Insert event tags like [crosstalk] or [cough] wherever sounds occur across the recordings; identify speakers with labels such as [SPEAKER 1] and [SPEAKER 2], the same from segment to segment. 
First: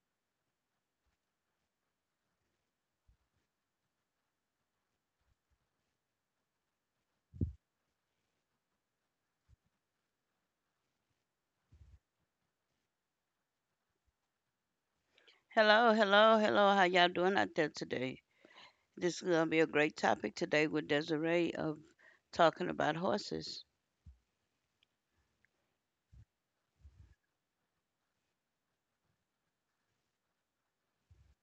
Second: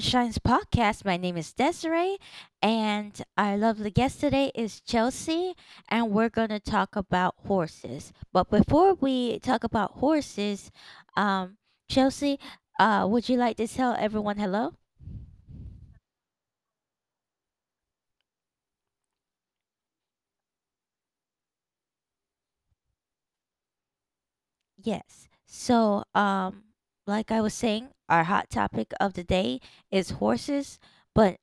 [SPEAKER 1] Sunshine's podcast. My name is Desiree, and our lovely guest today is Chelsea, and we're going to talk about horses. But before we talk about horses, um, Chelsea, would you like to tell everyone hello?
[SPEAKER 2] Hello, hello, hello. How y'all doing out there today? This is gonna be a great topic today with Desiree of talking about horses.
[SPEAKER 1] Yes. Like I was saying, our hot topic of the day is horses, but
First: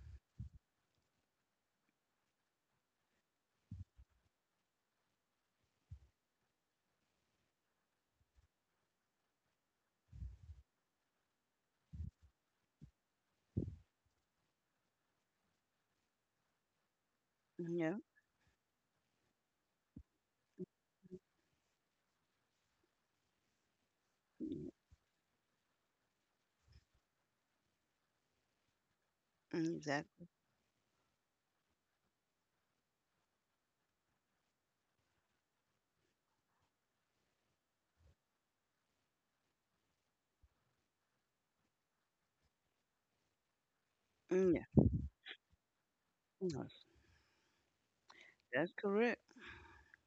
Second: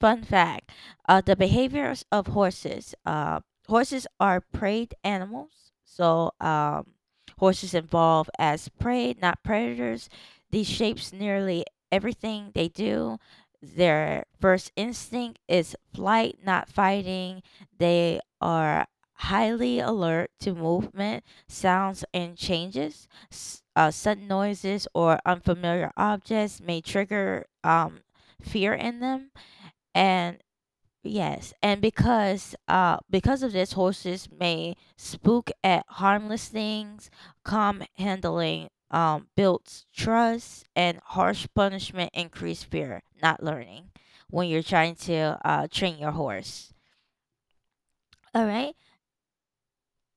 [SPEAKER 1] fun fact: the behaviors of horses. Horses are preyed animals, so horses evolve as prey, not predators. These shapes nearly everything they do. Their first instinct is flight, not fighting.
[SPEAKER 2] Yeah,
[SPEAKER 1] They are highly alert to movement, sounds, and changes. Sudden
[SPEAKER 2] mm,
[SPEAKER 1] noises or unfamiliar objects may trigger fear in them
[SPEAKER 2] mm, exactly.
[SPEAKER 1] and yes, and because of this horses may spook at harmless things. Calm handling builds trust, and harsh punishment increase fear, not learning, when you're
[SPEAKER 2] Mm,
[SPEAKER 1] trying to train your
[SPEAKER 2] yeah,
[SPEAKER 1] horse.
[SPEAKER 2] mm,
[SPEAKER 1] All right.
[SPEAKER 2] that's correct.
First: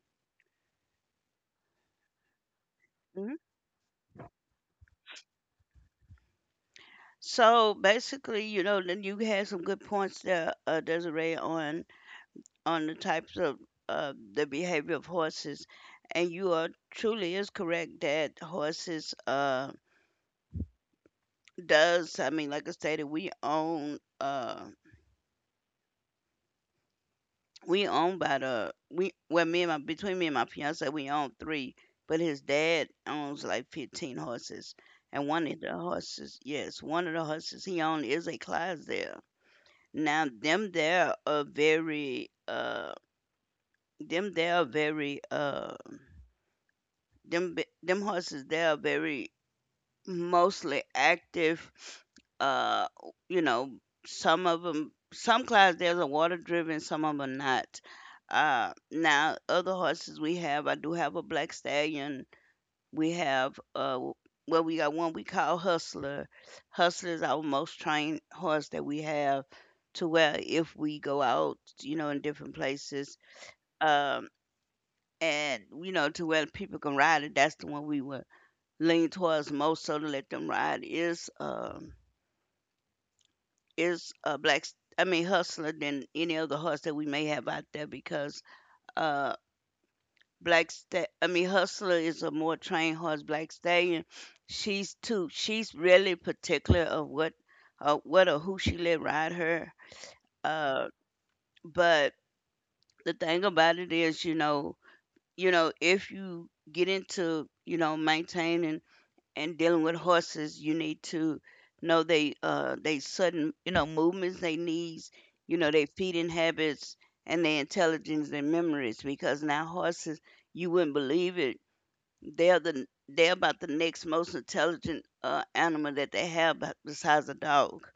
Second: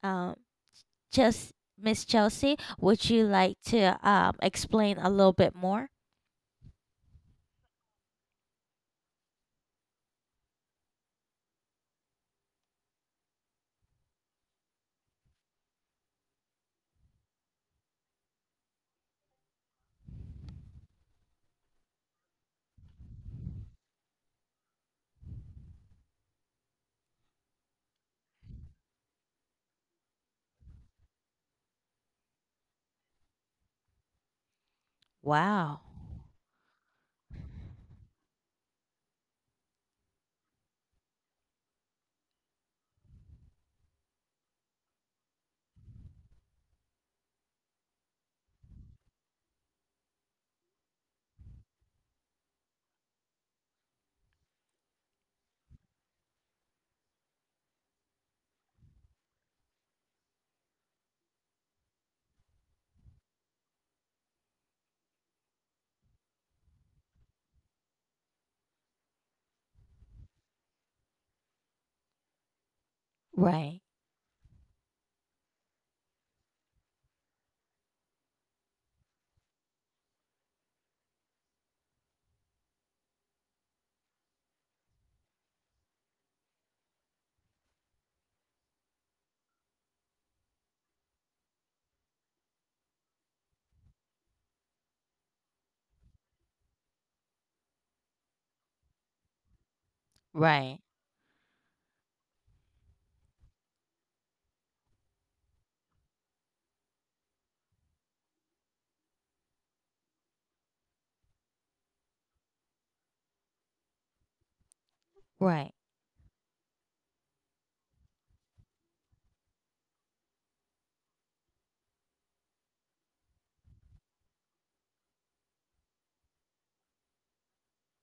[SPEAKER 1] um just, Miss Chelsea, would you
[SPEAKER 2] Mhm.
[SPEAKER 1] like to explain a little bit more?
[SPEAKER 2] So basically, you know, then you had some good points there, Desiree, on the types of the behavior of horses, and you are truly is correct that horses does I mean, like I stated, we own. We own by the we well me and my between me and my fiance we own 3, but his dad owns like 15 horses, and one of the
[SPEAKER 1] Wow.
[SPEAKER 2] horses, yes, one of the horses he owned is a Clydesdale. Now them there are very them they are very them horses they are very mostly active uh you know some of them some clouds there's a water driven some of them not now other horses we have I do have a black stallion we have well we got one we call Hustler. Hustler is our most trained horse that we have to where if we go out, you know, in different places.
[SPEAKER 1] Right,
[SPEAKER 2] um and you know to where people can ride it, that's the one we were lean towards more so to let them ride is a I mean Hustler than any other horse that we may have out there because uh I mean Hustler is a more trained horse. Black Stallion, she's too, she's really particular of what or who she let ride her.
[SPEAKER 1] right,
[SPEAKER 2] Uh but the thing about it is, you know, you know if you get into, you know, maintaining and dealing with horses, you need to know they sudden, you know, movements, they needs, you
[SPEAKER 1] right.
[SPEAKER 2] know, their feeding habits and their intelligence and memories. Because now horses, you wouldn't believe it, they're about the next most intelligent animal that they have besides a dog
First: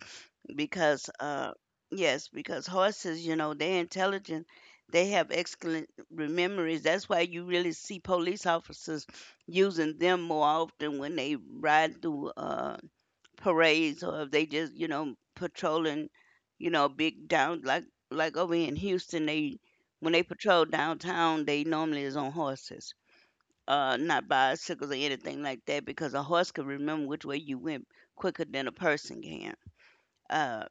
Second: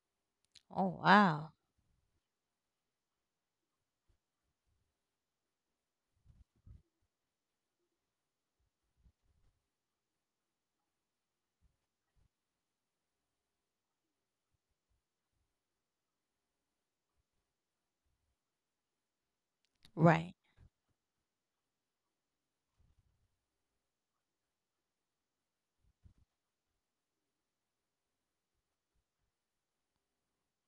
[SPEAKER 1] Oh,
[SPEAKER 2] because
[SPEAKER 1] wow.
[SPEAKER 2] yes because horses, you know, they're intelligent, they have excellent memories. That's why you really see police officers using them more often when they ride through parades or if they just, you know, patrolling, you know, big down like over here in Houston they when they
[SPEAKER 1] Right.
[SPEAKER 2] patrol downtown they normally is on horses, not bicycles or anything like that because a horse can remember which way you went quicker than a person can. uh,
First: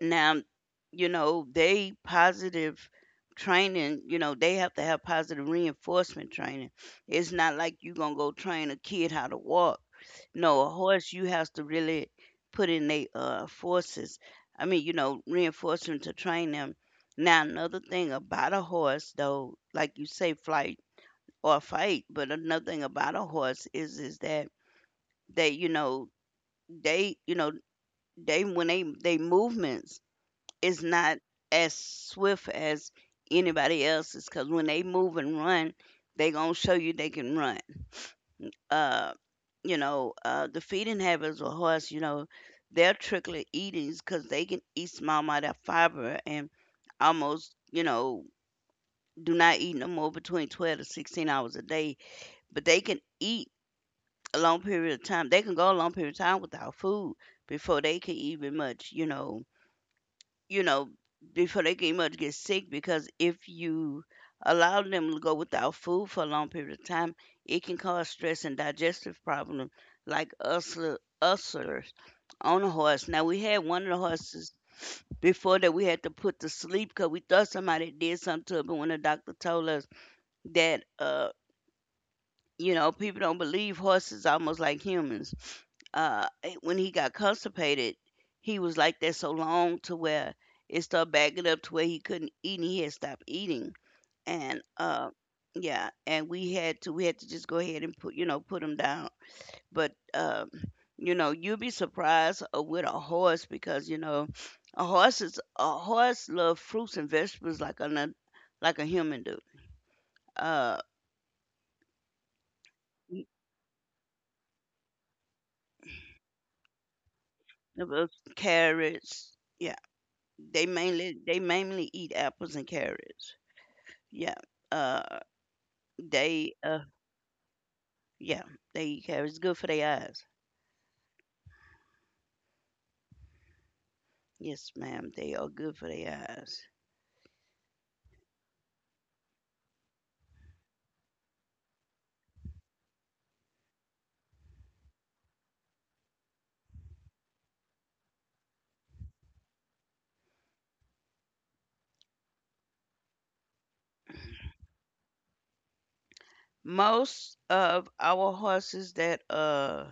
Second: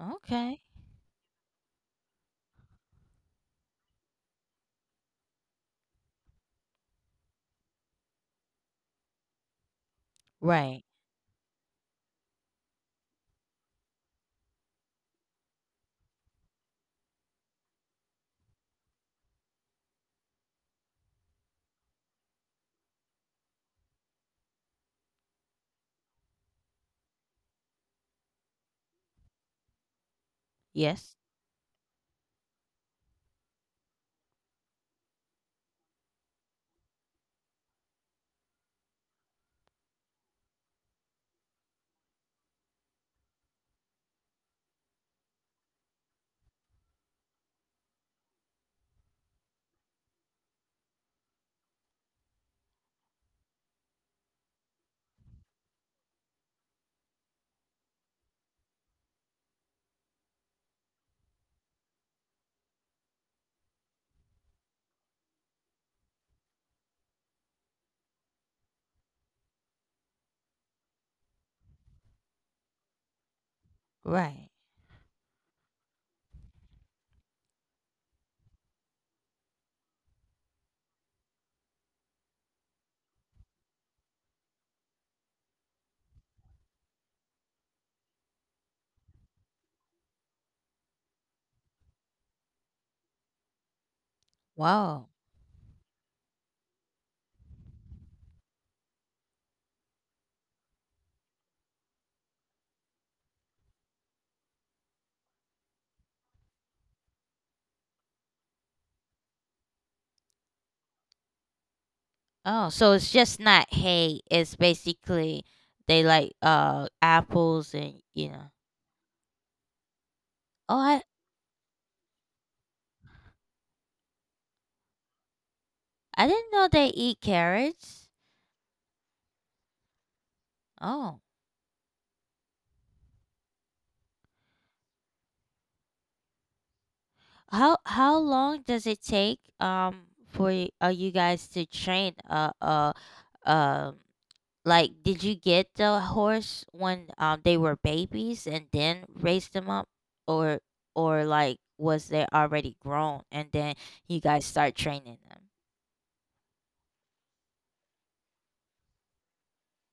[SPEAKER 2] now, you know, they positive training, you know, they have to have positive reinforcement training. It's not like you going to go train a kid how to walk. No, a
[SPEAKER 1] Right.
[SPEAKER 2] horse, you have to really put in their forces. I mean, you know, reinforcement to train them. Now, another thing about a horse, though, like you say, flight or fight, but another thing about a horse is that they, you know, they, you know, they when they movements is
[SPEAKER 1] Yes.
[SPEAKER 2] not as swift as anybody else's because when they move and run, they gonna show you they can run. Uh, you know, the feeding habits of horse, you know, they're trickly eatings because they can eat small amount of fiber and almost, you know, do not eat no more between 12 to 16 hours a day, but they can eat a long period of time. They can go a long period of time without food before they can even much, you know, before they can much get sick because if you allow them to go without food for a long period of time, it can cause stress and digestive problems like ulcers on a horse. Now we had one of the
[SPEAKER 1] Right.
[SPEAKER 2] horses before that we had to put to sleep because we thought somebody did something to it, but when the doctor told us that you know, people don't believe horses almost like humans. When he got constipated, he was like that so long to where it started backing up to where he couldn't eat and he had stopped eating. And
[SPEAKER 1] Wow.
[SPEAKER 2] yeah, and we had to just go ahead and put, you know, put him down. But you know, you'd be surprised with a horse because, you know, a horse love fruits and vegetables like a human do. Uh,
[SPEAKER 1] Oh, so it's
[SPEAKER 2] n-
[SPEAKER 1] just not hay. It's basically they like apples, and you know.
[SPEAKER 2] carrots. Yeah.
[SPEAKER 1] Oh,
[SPEAKER 2] They mainly eat apples and carrots. Yeah. Uh
[SPEAKER 1] I didn't
[SPEAKER 2] they
[SPEAKER 1] know they eat carrots.
[SPEAKER 2] yeah, they eat carrots, good for their eyes.
[SPEAKER 1] Oh,
[SPEAKER 2] Yes, ma'am, they are good for their eyes.
[SPEAKER 1] how long does it take for you guys to train um like, did you get the horse when they were babies and then raise them up, or or like was they already grown and then you guys start training them?
[SPEAKER 2] Most of our horses that uh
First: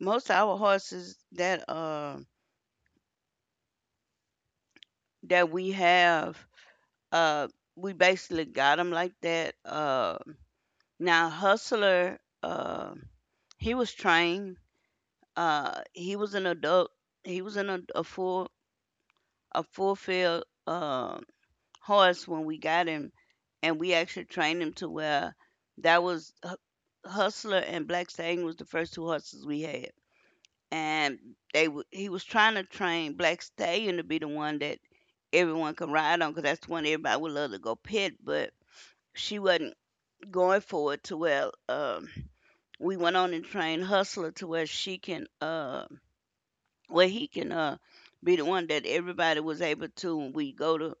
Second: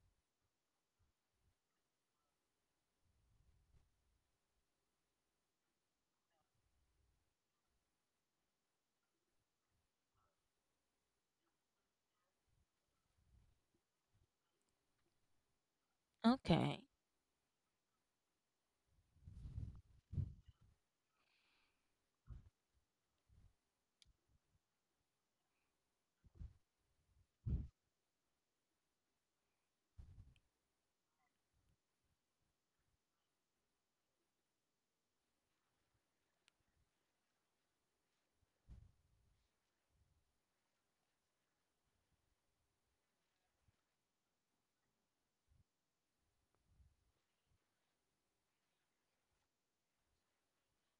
[SPEAKER 2] most of our horses that that we have uh we basically got them like that. Now Hustler uh he was trained, he was an
[SPEAKER 1] Okay,
[SPEAKER 2] adult, he was a full field horse when we got him, and we actually trained him to where that was Hustler and Black Stallion was the first 2 horses we had, and he was trying to train Black Stallion to be the one that everyone can ride on because that's the one everybody would love to go pit, but she wasn't going for it to where we went on and trained Hustler to where she can. Where he can be the one that everybody was able to when we go to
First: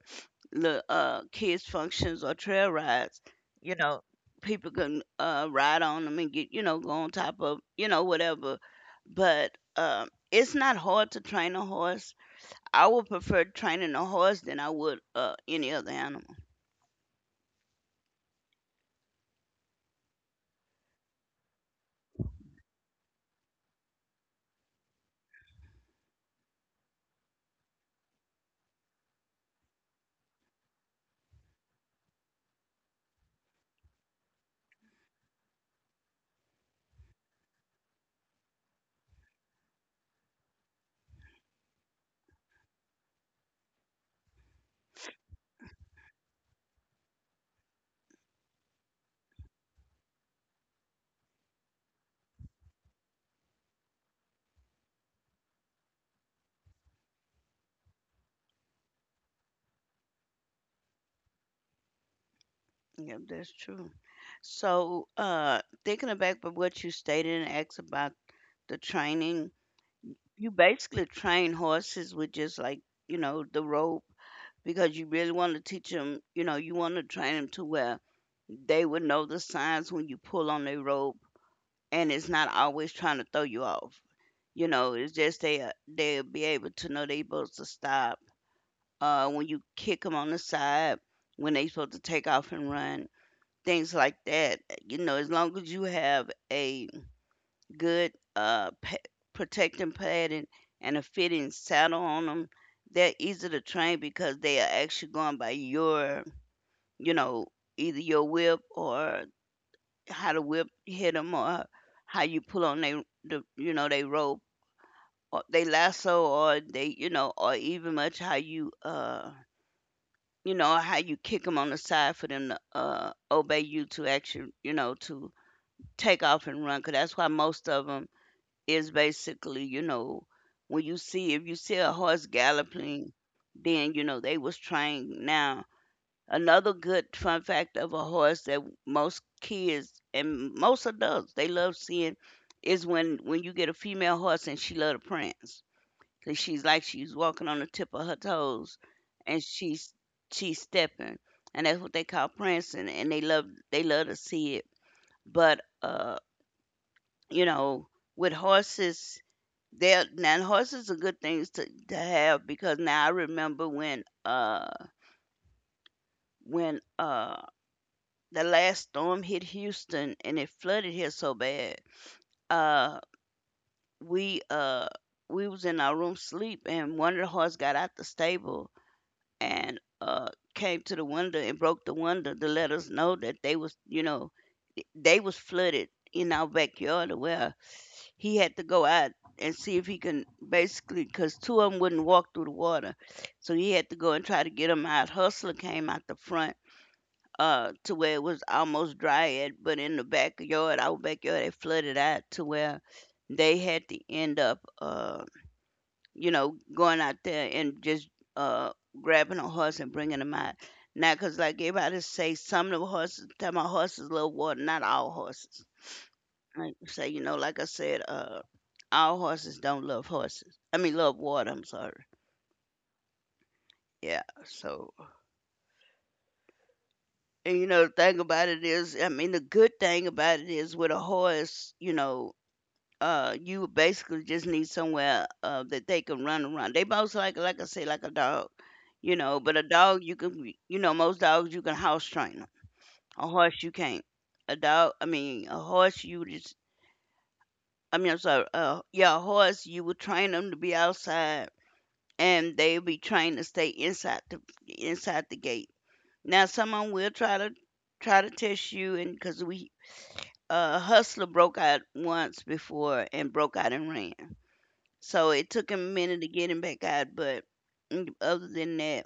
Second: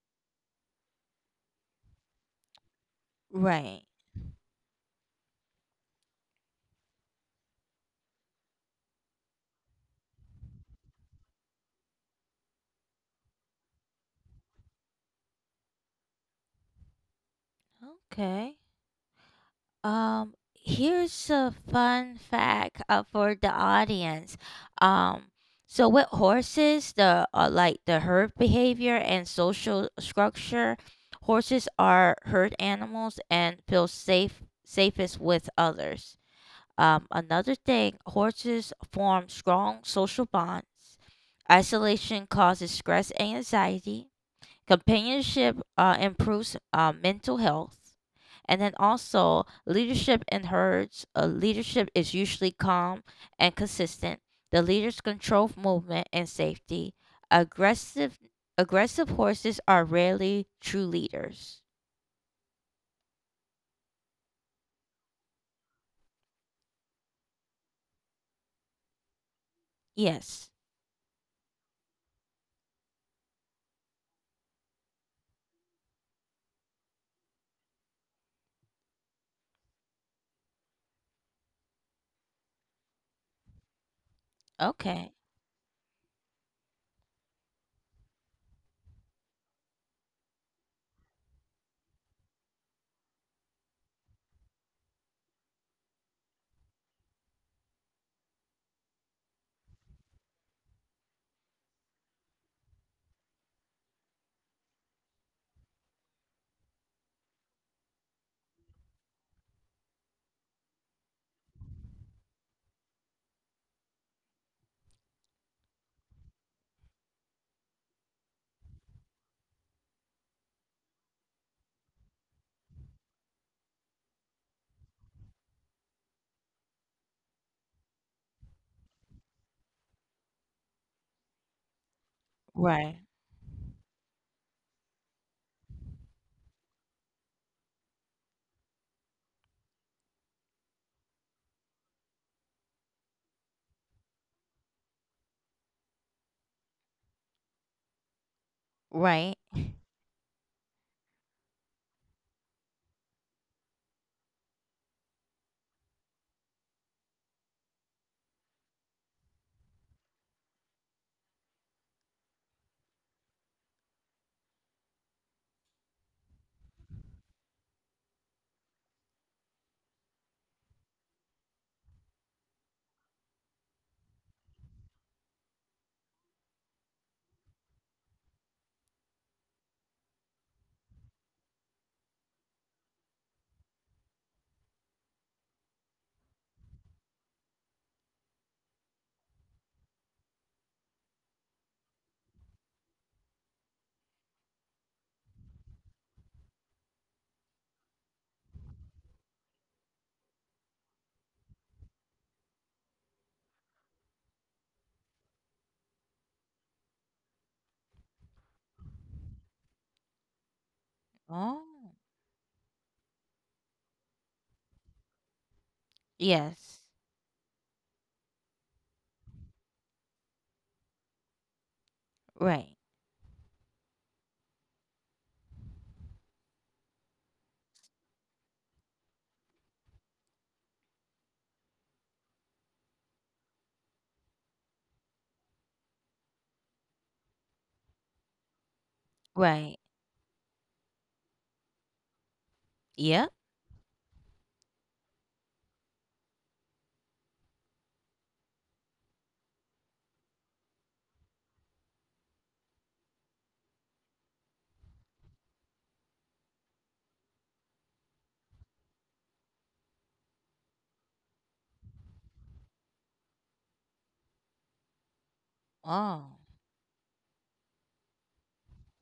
[SPEAKER 2] the kids functions or trail rides,
[SPEAKER 1] right.
[SPEAKER 2] people can ride on them and get, you know, go on top of, you know, whatever. But it's not hard to train a horse. I would prefer training a horse than I would any other animal.
[SPEAKER 1] Okay. Here's a fun fact for the audience. Um, so with horses, the like the herd behavior and social structure, horses are herd animals and feel safest with others. Another thing, horses form strong social bonds. Isolation causes stress and anxiety. Companionship improves mental health. And then also, leadership in herds. Leadership is usually calm and consistent. The leaders control movement and safety. Aggressive, aggressive horses are rarely true leaders.
[SPEAKER 2] Yeah, that's true. So thinking back of what you stated and asked about the training,
[SPEAKER 1] Yes.
[SPEAKER 2] you basically train horses with just like, you know, the rope because you really want to teach them, you know, you want to train them to where they would know the signs when you pull on their rope and it's not always trying to throw you off. You know, it's
[SPEAKER 1] Okay.
[SPEAKER 2] just they, they'll be able to know they supposed to stop, when you kick them on the side, when they supposed to take off and run, things like that. You know, as long as you have a good protecting padding and a fitting saddle on them, they're easy to train because they are actually going by your, you know, either your whip or how the whip hit them or how you pull on they the, you know, they rope or they lasso or they, you know, or even much how you you know how you kick them on the side for them to obey you to actually, you know, to take off and run. 'Cause that's why most of them is basically, you know, when you see if you see a horse
[SPEAKER 1] Right.
[SPEAKER 2] galloping then you know they was trained. Now another good fun fact of a horse that most kids and most adults they love seeing is when you get a female horse and she love to prance. 'Cause she's like she's walking on the tip of her toes
[SPEAKER 1] Right.
[SPEAKER 2] and she's stepping. And that's what they call prancing, and they love to see it. But you know, with horses they're now horses are good things to have because now I remember when when uh the last storm hit Houston and it flooded here so bad. Uh, we uh we was in our room sleep and one of the horses got out the stable and came to the window and broke the window to let us know that they was, you know, they was flooded in our backyard where he had to go out and see if he can, basically because 2 of them wouldn't walk through the water, so he had to go and try to get them out. Hustler came out the front, to where it was almost dry. But in the backyard, our backyard, it flooded out to where they had to end up, you know, going out there and just uh, grabbing a horse and bringing them out. Now, 'cause like
[SPEAKER 1] Oh.
[SPEAKER 2] everybody say, some of the horses, tell my horses love water, not all horses. Like
[SPEAKER 1] Yes.
[SPEAKER 2] I say, you know, like I said, all horses don't love horses. I mean, love water. I'm sorry.
[SPEAKER 1] Right.
[SPEAKER 2] Yeah. So, and you know, the thing about it is, I mean, the good thing about it is with a horse, you know, you basically just need somewhere that they can run around. They both like I say, like a dog, you know. But a
[SPEAKER 1] Right.
[SPEAKER 2] dog, you can, you know, most dogs you can house train them. A
[SPEAKER 1] Yep.
[SPEAKER 2] horse, you can't. A dog, a horse, you just, I mean, I'm sorry, yeah, a horse, you would train them to be outside, and they'll be trained to stay inside the gate. Now, someone will try to test you, and a hustler broke out once before and broke out and ran. So it took him a minute to
[SPEAKER 1] Oh.
[SPEAKER 2] get him back out, but other than that,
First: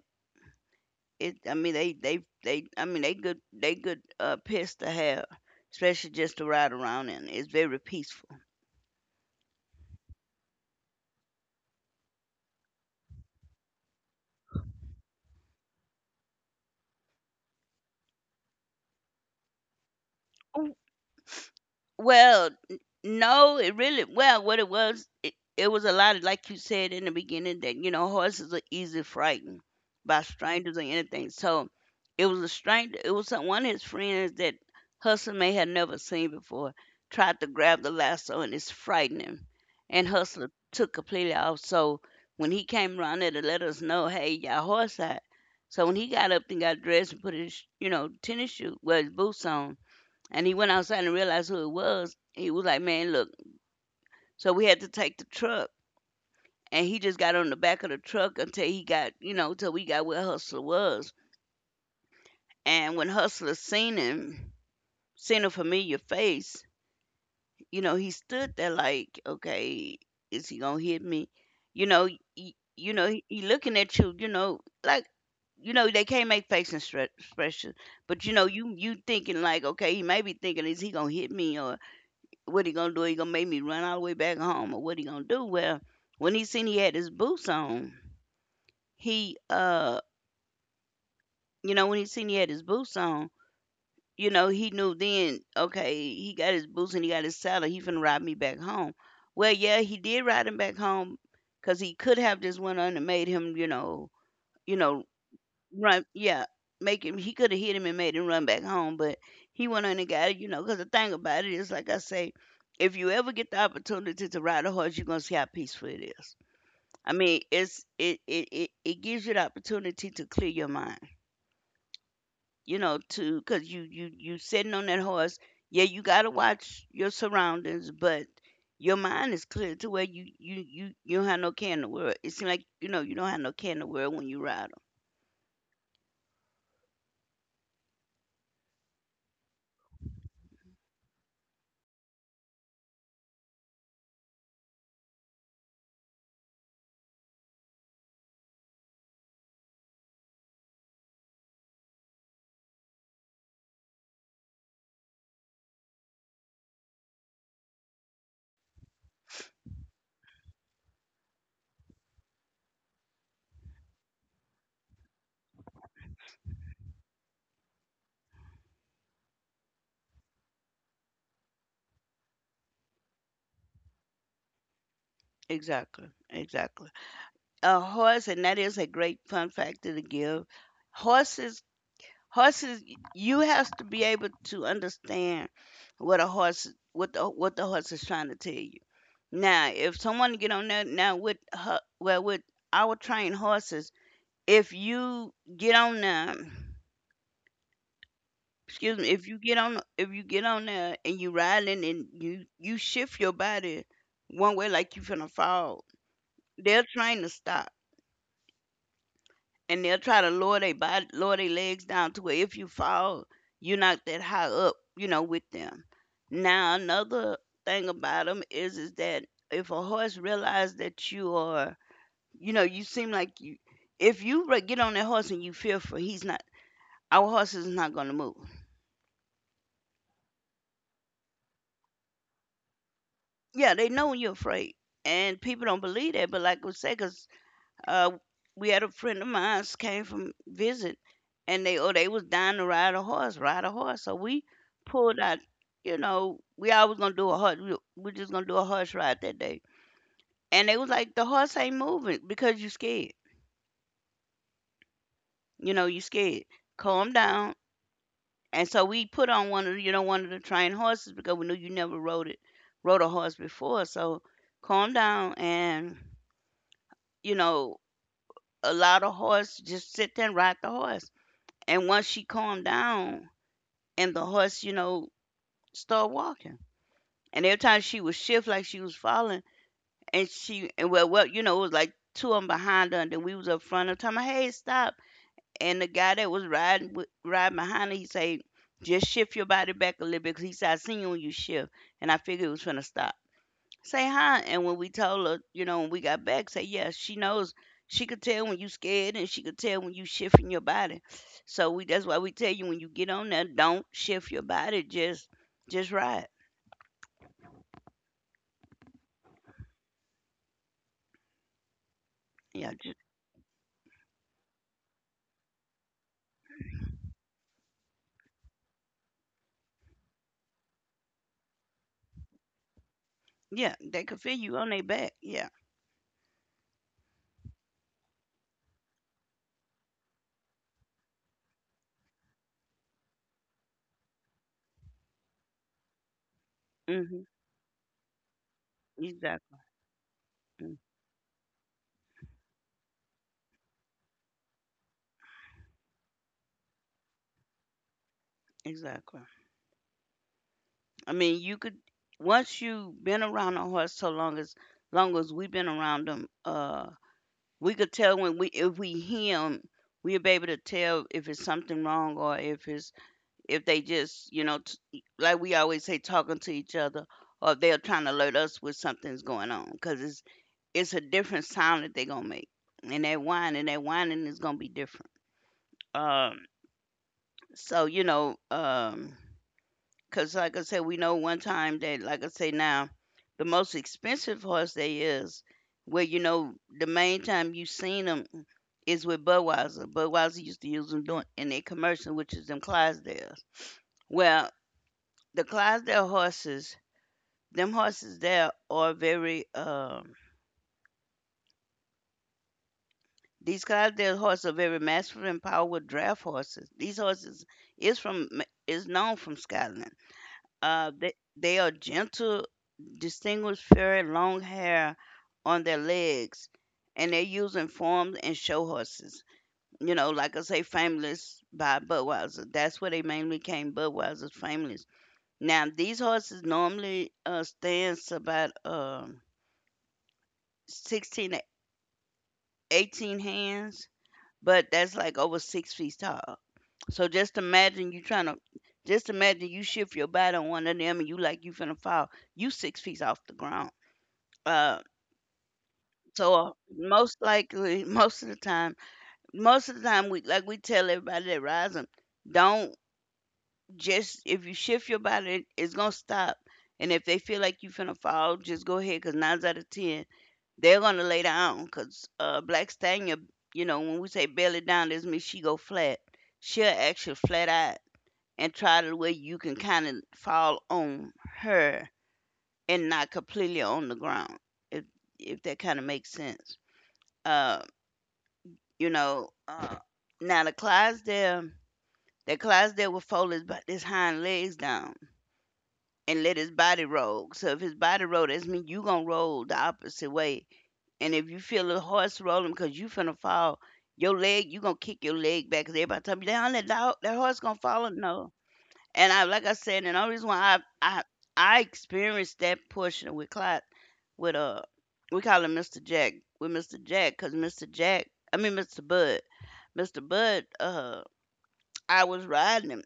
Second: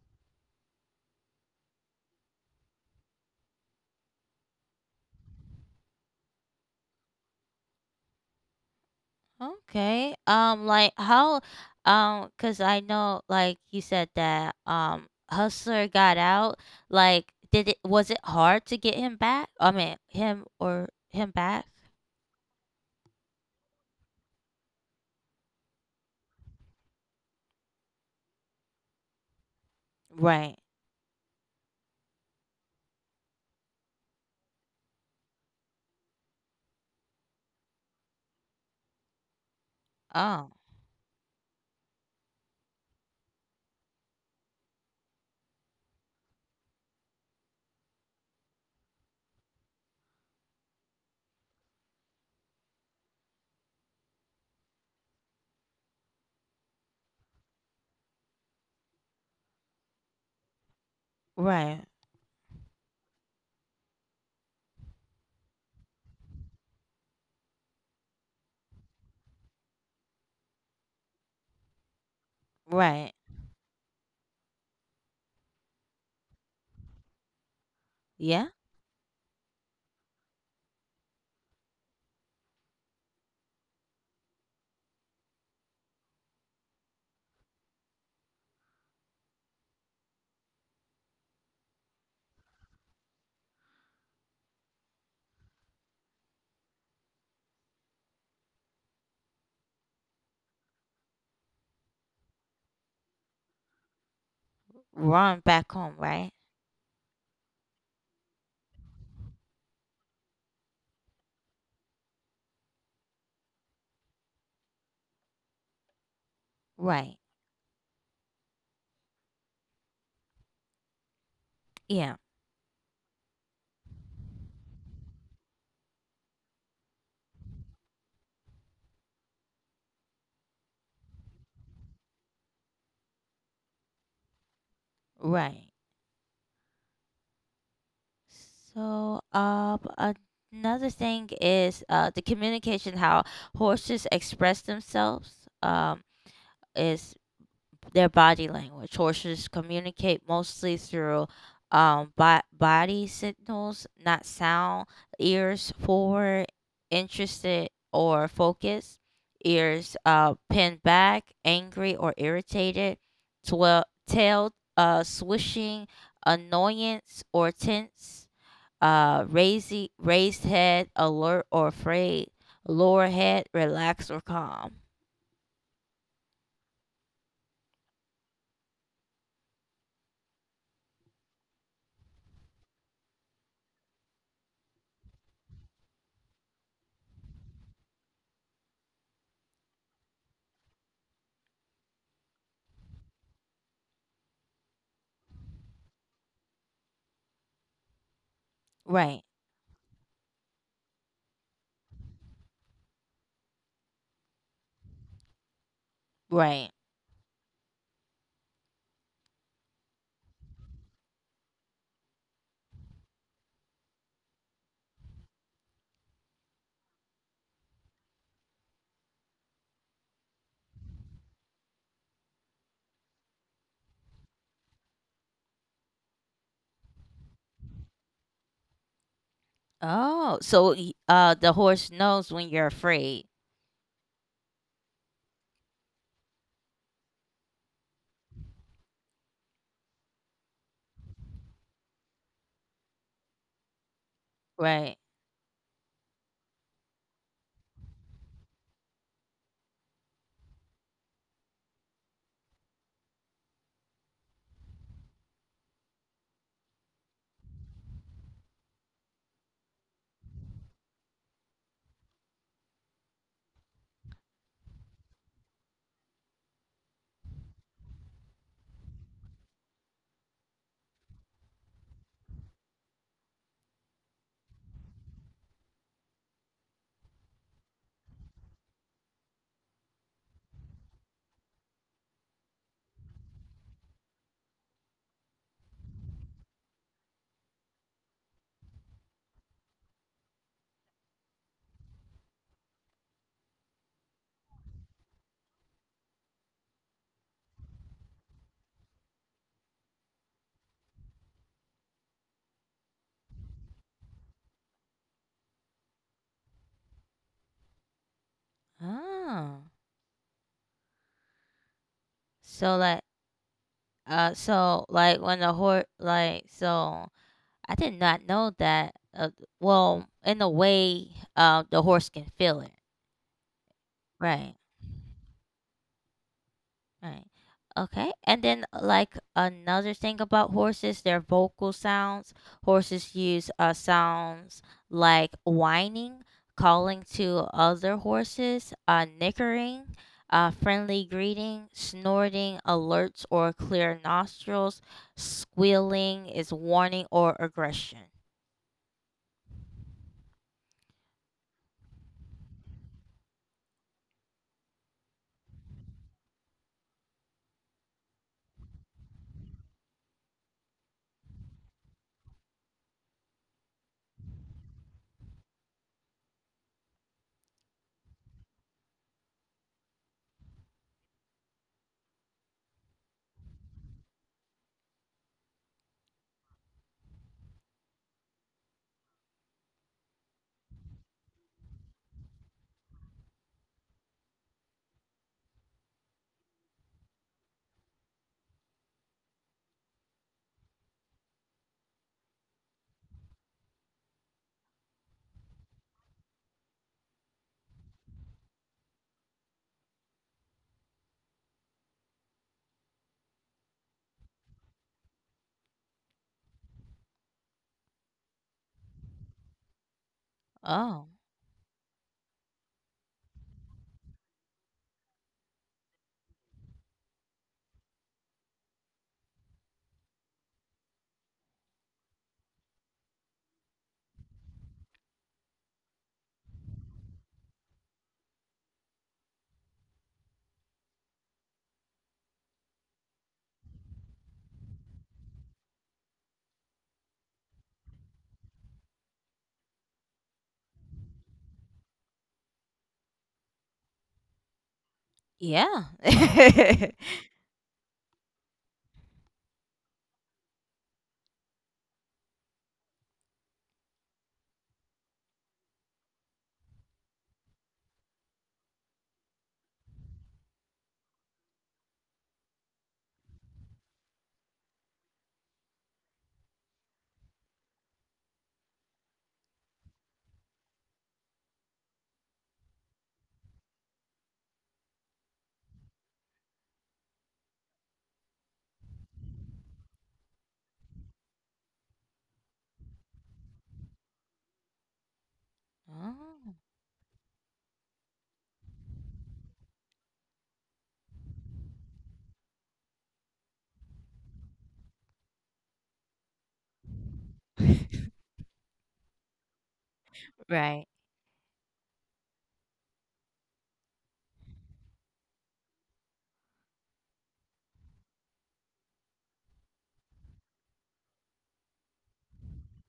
[SPEAKER 2] it I mean they I mean they good pets to have, especially just to ride around in. It's very peaceful.
[SPEAKER 1] Okay. Like how, cause I know, like you said that, Hustler got out. Like, did it? Was it hard to get him back? I mean, him or him back?
[SPEAKER 2] Well, n- no, it really, what it was, it was a lot of like you said in the beginning that you know horses are easily frightened by
[SPEAKER 1] Right.
[SPEAKER 2] strangers or anything. So it was a stranger. One of his friends that Hudson may have never seen before tried to grab the lasso and it's frightened him, and Hustler
[SPEAKER 1] Oh,
[SPEAKER 2] took completely off. So when he came around there to let us know, hey, y'all horse out. So when he got up and got dressed and put his, tennis shoe, well, his boots on, and he went outside and realized who it was. He was like, man, look. So we had to take the truck. And he just got on the back of the truck until he got, until we got where Hustler was.
[SPEAKER 1] right,
[SPEAKER 2] And when Hustler seen him, seen a familiar face, you know, he stood there like, okay, is he gonna hit me? You know, you know,
[SPEAKER 1] right.
[SPEAKER 2] he looking at you, you know, like, you know, they can't make facial expressions, but you
[SPEAKER 1] Yeah.
[SPEAKER 2] know, you thinking like, okay, he may be thinking, is he gonna hit me or what he gonna do? He gonna make me run all the way back home, or what he gonna do? Well, when he seen he had his boots on, he uh, when he seen he had his boots on, you know, he knew then. Okay, he got his boots and he got his saddle. He finna ride me back home. Well, yeah, he did ride him back home, cause he could have just went on and made him, you know,
[SPEAKER 1] Run back home.
[SPEAKER 2] run.
[SPEAKER 1] Right.
[SPEAKER 2] Yeah, make him he coulda hit him and made him run back home, but he went on and got it, you know. Cause the thing about it is, like I say, if you ever get the opportunity to ride a horse, you're gonna see how peaceful it is. I
[SPEAKER 1] Right.
[SPEAKER 2] mean, it's it it it, it gives you the opportunity to clear your mind,
[SPEAKER 1] Yeah.
[SPEAKER 2] you know, to cause you sitting on that horse. Yeah, you gotta watch your surroundings, but your mind is clear to where you don't have no care in the world. It seems like you know you don't have no care in the world when you ride 'em.
[SPEAKER 1] Right. So, another thing is, the communication how horses express themselves. Is their body language. Horses communicate mostly through body signals, not sound. Ears forward, interested or focused. Ears pinned back, angry or irritated. Tail swishing, annoyance or tense. Raised head, alert or afraid. Lower head, relaxed or calm.
[SPEAKER 2] Exactly, exactly. A horse, and that is a great fun factor to give. Horses, horses, you have to be able to understand what a horse, what the horse is trying to tell you. Now, if someone get on there now with our trained horses, if you get on there, excuse me,
[SPEAKER 1] Right,
[SPEAKER 2] if you get on, if you get on there and you riding and you shift your body one way like you finna fall,
[SPEAKER 1] right.
[SPEAKER 2] they're trying to stop and they'll try to lower they body, lower their legs down to where if you fall, you're not that high up, you know, with them. Now another thing about them is that if a horse realizes that you are, you know, you seem like you, if you re- get on that horse and you fearful, he's not. Our horse is not going to move.
[SPEAKER 1] Oh, so the horse knows when you're afraid,
[SPEAKER 2] Yeah, they know you're afraid, and people don't believe that. But like we say, 'cause uh, we had a friend of mine came from visit, and they was dying to ride a horse. So we
[SPEAKER 1] right?
[SPEAKER 2] pulled out, you know, we always gonna do a horse. We just gonna do a horse ride that day. And they was like, the horse ain't moving because you scared. You know, you scared. Calm down. And so we put on one of the, one of the trained horses because we knew you never rode a horse before. So calm down and you know allow the horse just sit there and ride the horse. And once she calmed down and the horse, you know, started walking. And every time she would shift like she was falling, and she and well, well, you know, it was like two of them behind her, and then we was up front of time. Hey, stop! And the guy that was riding behind her, he said, "Just shift your body back a little bit," 'cause he said, "I seen you when you shift," and I figured it was gonna stop. Say hi. And when we told her, you know, when we got back, say, yes. She knows. She could tell when you scared and she could tell when you shifting your body. So we that's why we tell you when you get on there, don't shift your body. Just ride.
[SPEAKER 1] Oh, so
[SPEAKER 2] Yeah,
[SPEAKER 1] like
[SPEAKER 2] just,
[SPEAKER 1] when the horse like so I did not know that. Well, in a way, the horse can feel it,
[SPEAKER 2] yeah. They could feel
[SPEAKER 1] right?
[SPEAKER 2] you on their back. Yeah.
[SPEAKER 1] Right. Okay. And then, like another thing about horses, their vocal sounds. Horses use sounds like whining, calling
[SPEAKER 2] Hmm.
[SPEAKER 1] to other horses,
[SPEAKER 2] Exactly.
[SPEAKER 1] nickering,
[SPEAKER 2] Mm.
[SPEAKER 1] friendly greeting, snorting, alerts or clear nostrils, squealing is warning or aggression.
[SPEAKER 2] Exactly. I mean, you could once you've been around a horse so long as we've been around them, we could tell when we if we hear 'em, we'll be able to tell if it's something wrong or if it's if they just, you know, like we always say, talking to each other, or if they're trying to alert us with something's going on, because it's a different sound that they're gonna make, and that whining is gonna be different. Um, so you know, um, because like I said, we know one time that, like I say now, the most expensive horse they is, where you know the main time you seen them is with Budweiser. Budweiser used to use them doing in their commercial, which is them Clydesdales. Well, the Clydesdale horses, them horses there are very these Clydesdale horses are very masculine, powerful draft horses. These horses is from is known from Scotland.
[SPEAKER 1] Oh,
[SPEAKER 2] They are gentle, distinguished, fair, long hair on their legs, and they're using forms and show horses. You know, like I say, Fameless by Budweiser. That's where they mainly came. Budweiser's Fameless. Now these horses normally stands about. 16 to 18 hands, but that's like over 6 feet tall. So just imagine you trying to, just imagine you shift your body on one of them and you like you finna fall. You 6 feet off the ground. Uh,
[SPEAKER 1] yeah.
[SPEAKER 2] so
[SPEAKER 1] [laughs]
[SPEAKER 2] most likely, [laughs] most of the time we like we tell everybody that rising, don't just if you shift your body, it's gonna stop. And if they feel like you finna fall, just go ahead. Cause nine out of ten, they're gonna lay down, 'cause, Black Stallion, you know, when we say belly down, this means she go flat. She'll ask flat out and try to where you can kinda fall on her and not completely on the ground, if if that kinda makes sense. Uh, you know, uh, now the Clydesdale will fold his hind legs down and let his
[SPEAKER 1] Oh.
[SPEAKER 2] body roll. So if his body roll, that means you gonna roll the opposite way. And if you feel the horse rolling because you finna fall, you gonna kick your leg back. Cause everybody tell me, down that dog, that horse gonna fall.
[SPEAKER 1] [laughs]
[SPEAKER 2] No. And I, like I said, and the only reason why
[SPEAKER 1] Right,
[SPEAKER 2] I experienced that portion with Clyde, with we call him Mr. Jack, with Mr. Jack, cause Mr. Jack, I mean Mr. Bud, Mr. Bud, uh, I was riding him,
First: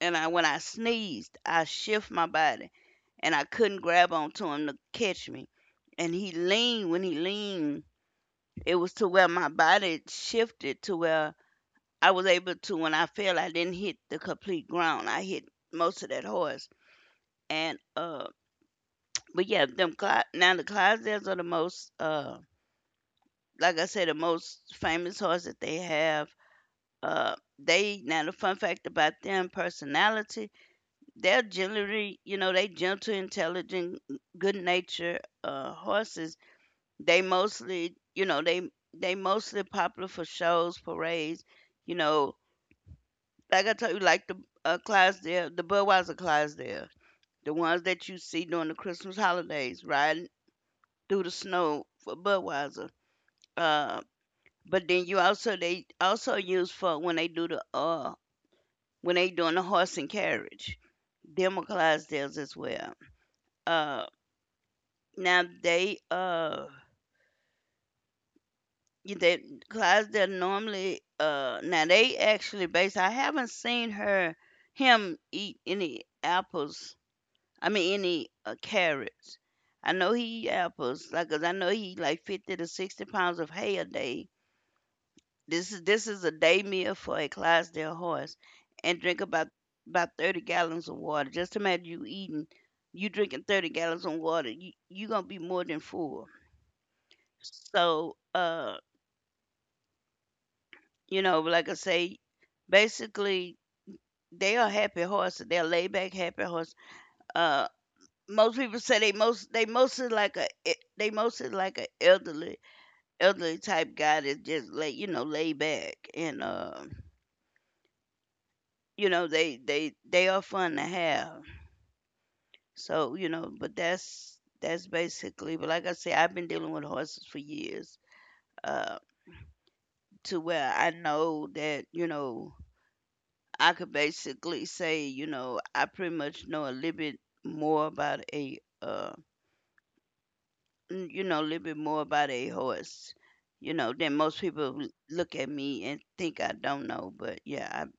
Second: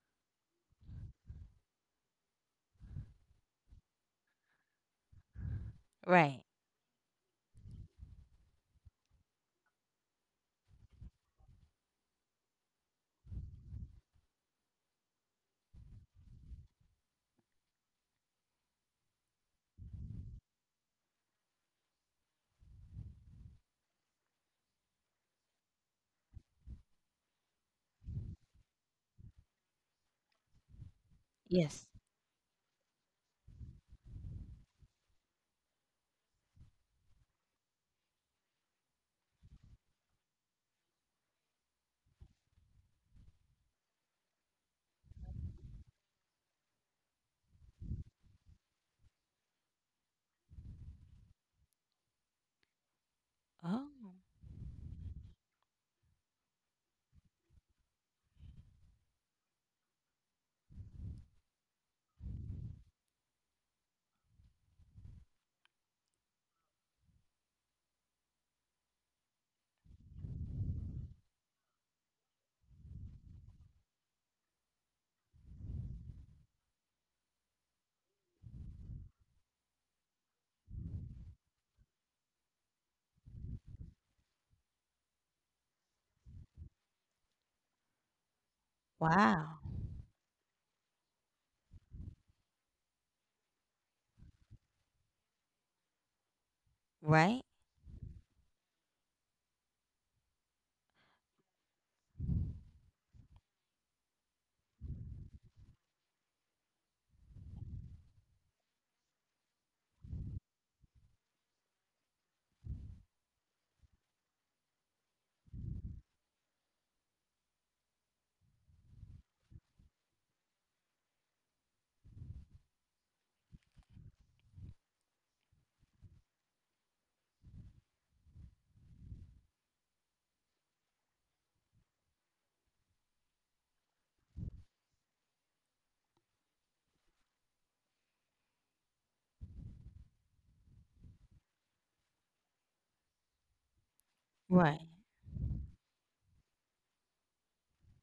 [SPEAKER 2] and I when I sneezed, I shift my body, and I couldn't grab onto him to catch me, and he
[SPEAKER 1] right.
[SPEAKER 2] leaned when he leaned it was to where my body shifted to where I was able to when I fell, I didn't hit the complete ground. I hit most of that horse. And but yeah, now the Clydesdales are the most like I said, the most famous horse that they have. They now the fun fact about them personality, they're
[SPEAKER 1] Yes.
[SPEAKER 2] generally, you know, they gentle, intelligent, good natured horses. They mostly you know, they mostly popular for shows, parades, you know, like I told you, like the class there, the Budweiser class there, the ones that you see during the Christmas holidays, riding through the snow for Budweiser. Uh,
[SPEAKER 1] Oh,
[SPEAKER 2] but then you also they also use for when they do the when they doing the horse and carriage. Them are Clydesdales as well. Uh, now they you- they Clydesdale normally now they actually based. I haven't seen her him eat any apples. Any carrots. I know he eat apples, like 'cause I know he eat like 50 to 60 pounds of hay a day. This is a day meal for a Clydesdale horse, and drink about
[SPEAKER 1] wow.
[SPEAKER 2] about 30 gallons of water. Just imagine you eating, you drinking 30 gallons of water. You gonna be more than full.
[SPEAKER 1] Right.
[SPEAKER 2] So, uh, like I say, basically they are happy horses. They're laid back happy horses. Uh. Most people say they most they mostly like they mostly like a elderly type guy that's just lay, lay back, and they are fun to have. So, you know but that's basically, but like I say, I've been dealing with horses for years, uh, to where I know that, I could basically say, I pretty much know a little bit more about a a little bit more about a horse, than most people
[SPEAKER 1] Right.
[SPEAKER 2] look at me and think I don't know. But yeah,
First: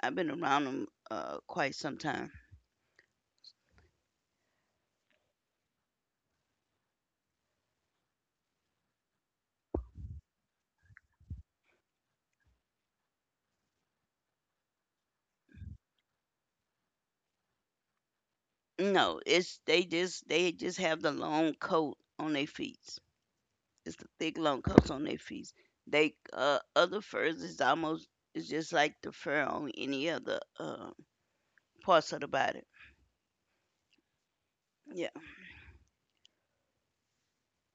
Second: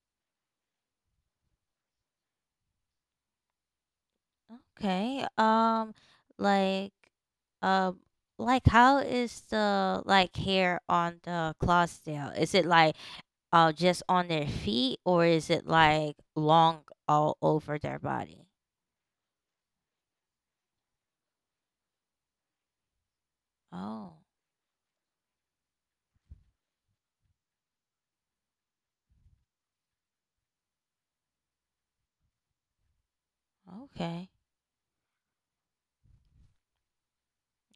[SPEAKER 2] I've been around them quite some time.
[SPEAKER 1] Okay. Like, um, like how is the like hair on the Clydesdale? Is it like just on their feet, or is it like long all over their body?
[SPEAKER 2] No, it's they just have the long coat on their feet. It's the
[SPEAKER 1] Oh,
[SPEAKER 2] thick long coats on their feet. They, other furs is almost, it's just like the fur on any other parts of the body.
[SPEAKER 1] okay.
[SPEAKER 2] Yeah,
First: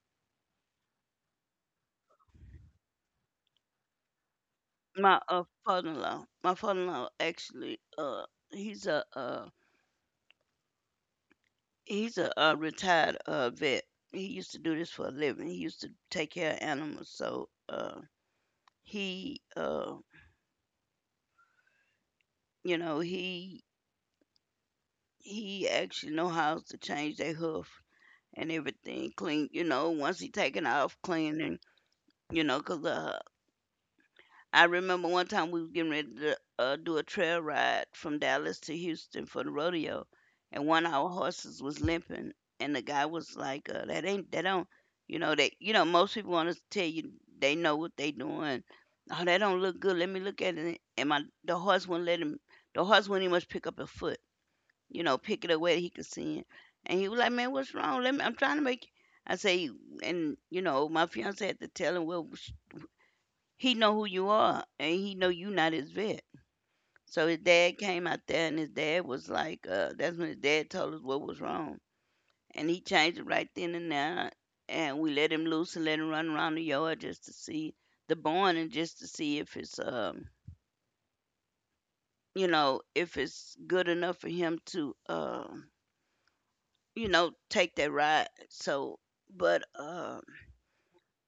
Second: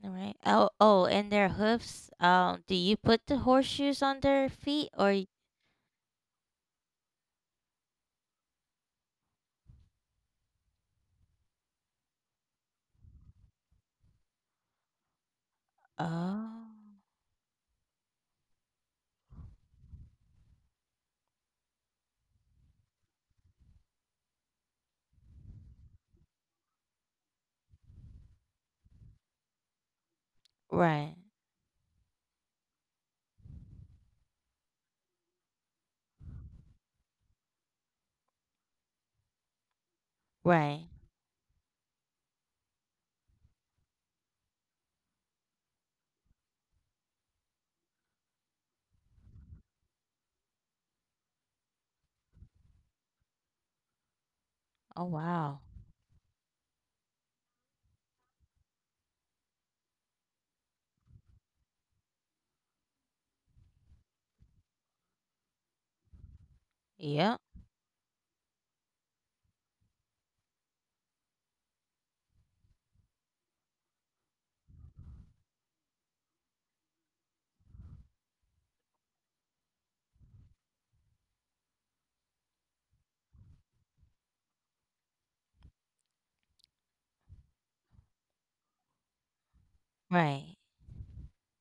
[SPEAKER 1] All right. Oh, oh, and their hoofs. Do you put the horseshoes on their feet, or?
[SPEAKER 2] my
[SPEAKER 1] Y-
[SPEAKER 2] father-in-law, my father-in-law actually, he's a, a He's a retired vet. He used to do this for a living. He used to take care of
[SPEAKER 1] oh,
[SPEAKER 2] animals. So he, uh, you know, he he actually know how to change their hoof and everything clean. You know, once he taken off
[SPEAKER 1] right,
[SPEAKER 2] cleaning, 'cause the I remember one time we was getting ready to do a trail ride from Dallas to Houston for the rodeo, and one
[SPEAKER 1] right.
[SPEAKER 2] of our horses was limping, and the guy was like, "That ain't that don't, you know they, you know most people want to tell you they know what they doing. Oh, that don't look good. Let me look at it." And my the horse wouldn't let him. The horse wouldn't even much pick up a foot, you
[SPEAKER 1] Oh,
[SPEAKER 2] know, pick it up
[SPEAKER 1] wow.
[SPEAKER 2] where he could see it. And he was like, "Man, what's wrong? Let me. I'm trying to make." I say, and you know, my fiance had to tell him, well, he know who you are, and he know you not his vet. So
[SPEAKER 1] Yep.
[SPEAKER 2] his dad came out there, and his dad was like, that's when his dad told us what was wrong, and he changed it right then and there, and we let him loose and let him run around the yard just to see the barn and just to see if it's if it's good enough for him to take that ride. So, but
[SPEAKER 1] Right,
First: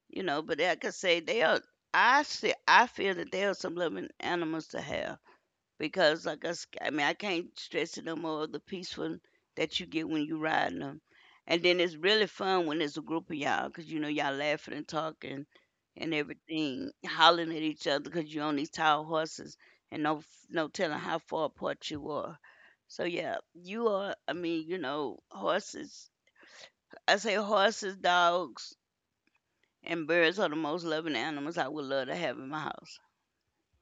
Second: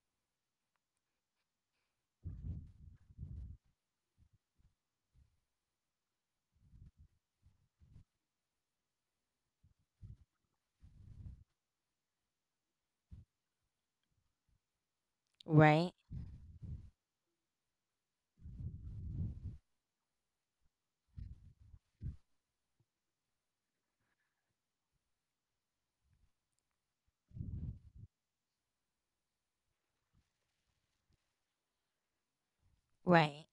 [SPEAKER 2] but like I say, they are. I see. I feel that they are some loving animals to have, because I mean, I can't stress it no more, the peaceful that you get when you riding them, and then it's really fun when it's a group of you, 'cause you know y'all laughing and talking and
[SPEAKER 1] right,
[SPEAKER 2] everything, hollering at each other, because you on these tall horses and no no telling how far apart you are. So yeah, you are. I mean, you know horses. I say horses, dogs, and birds are the most loving animals I would love to have in my house
[SPEAKER 1] right.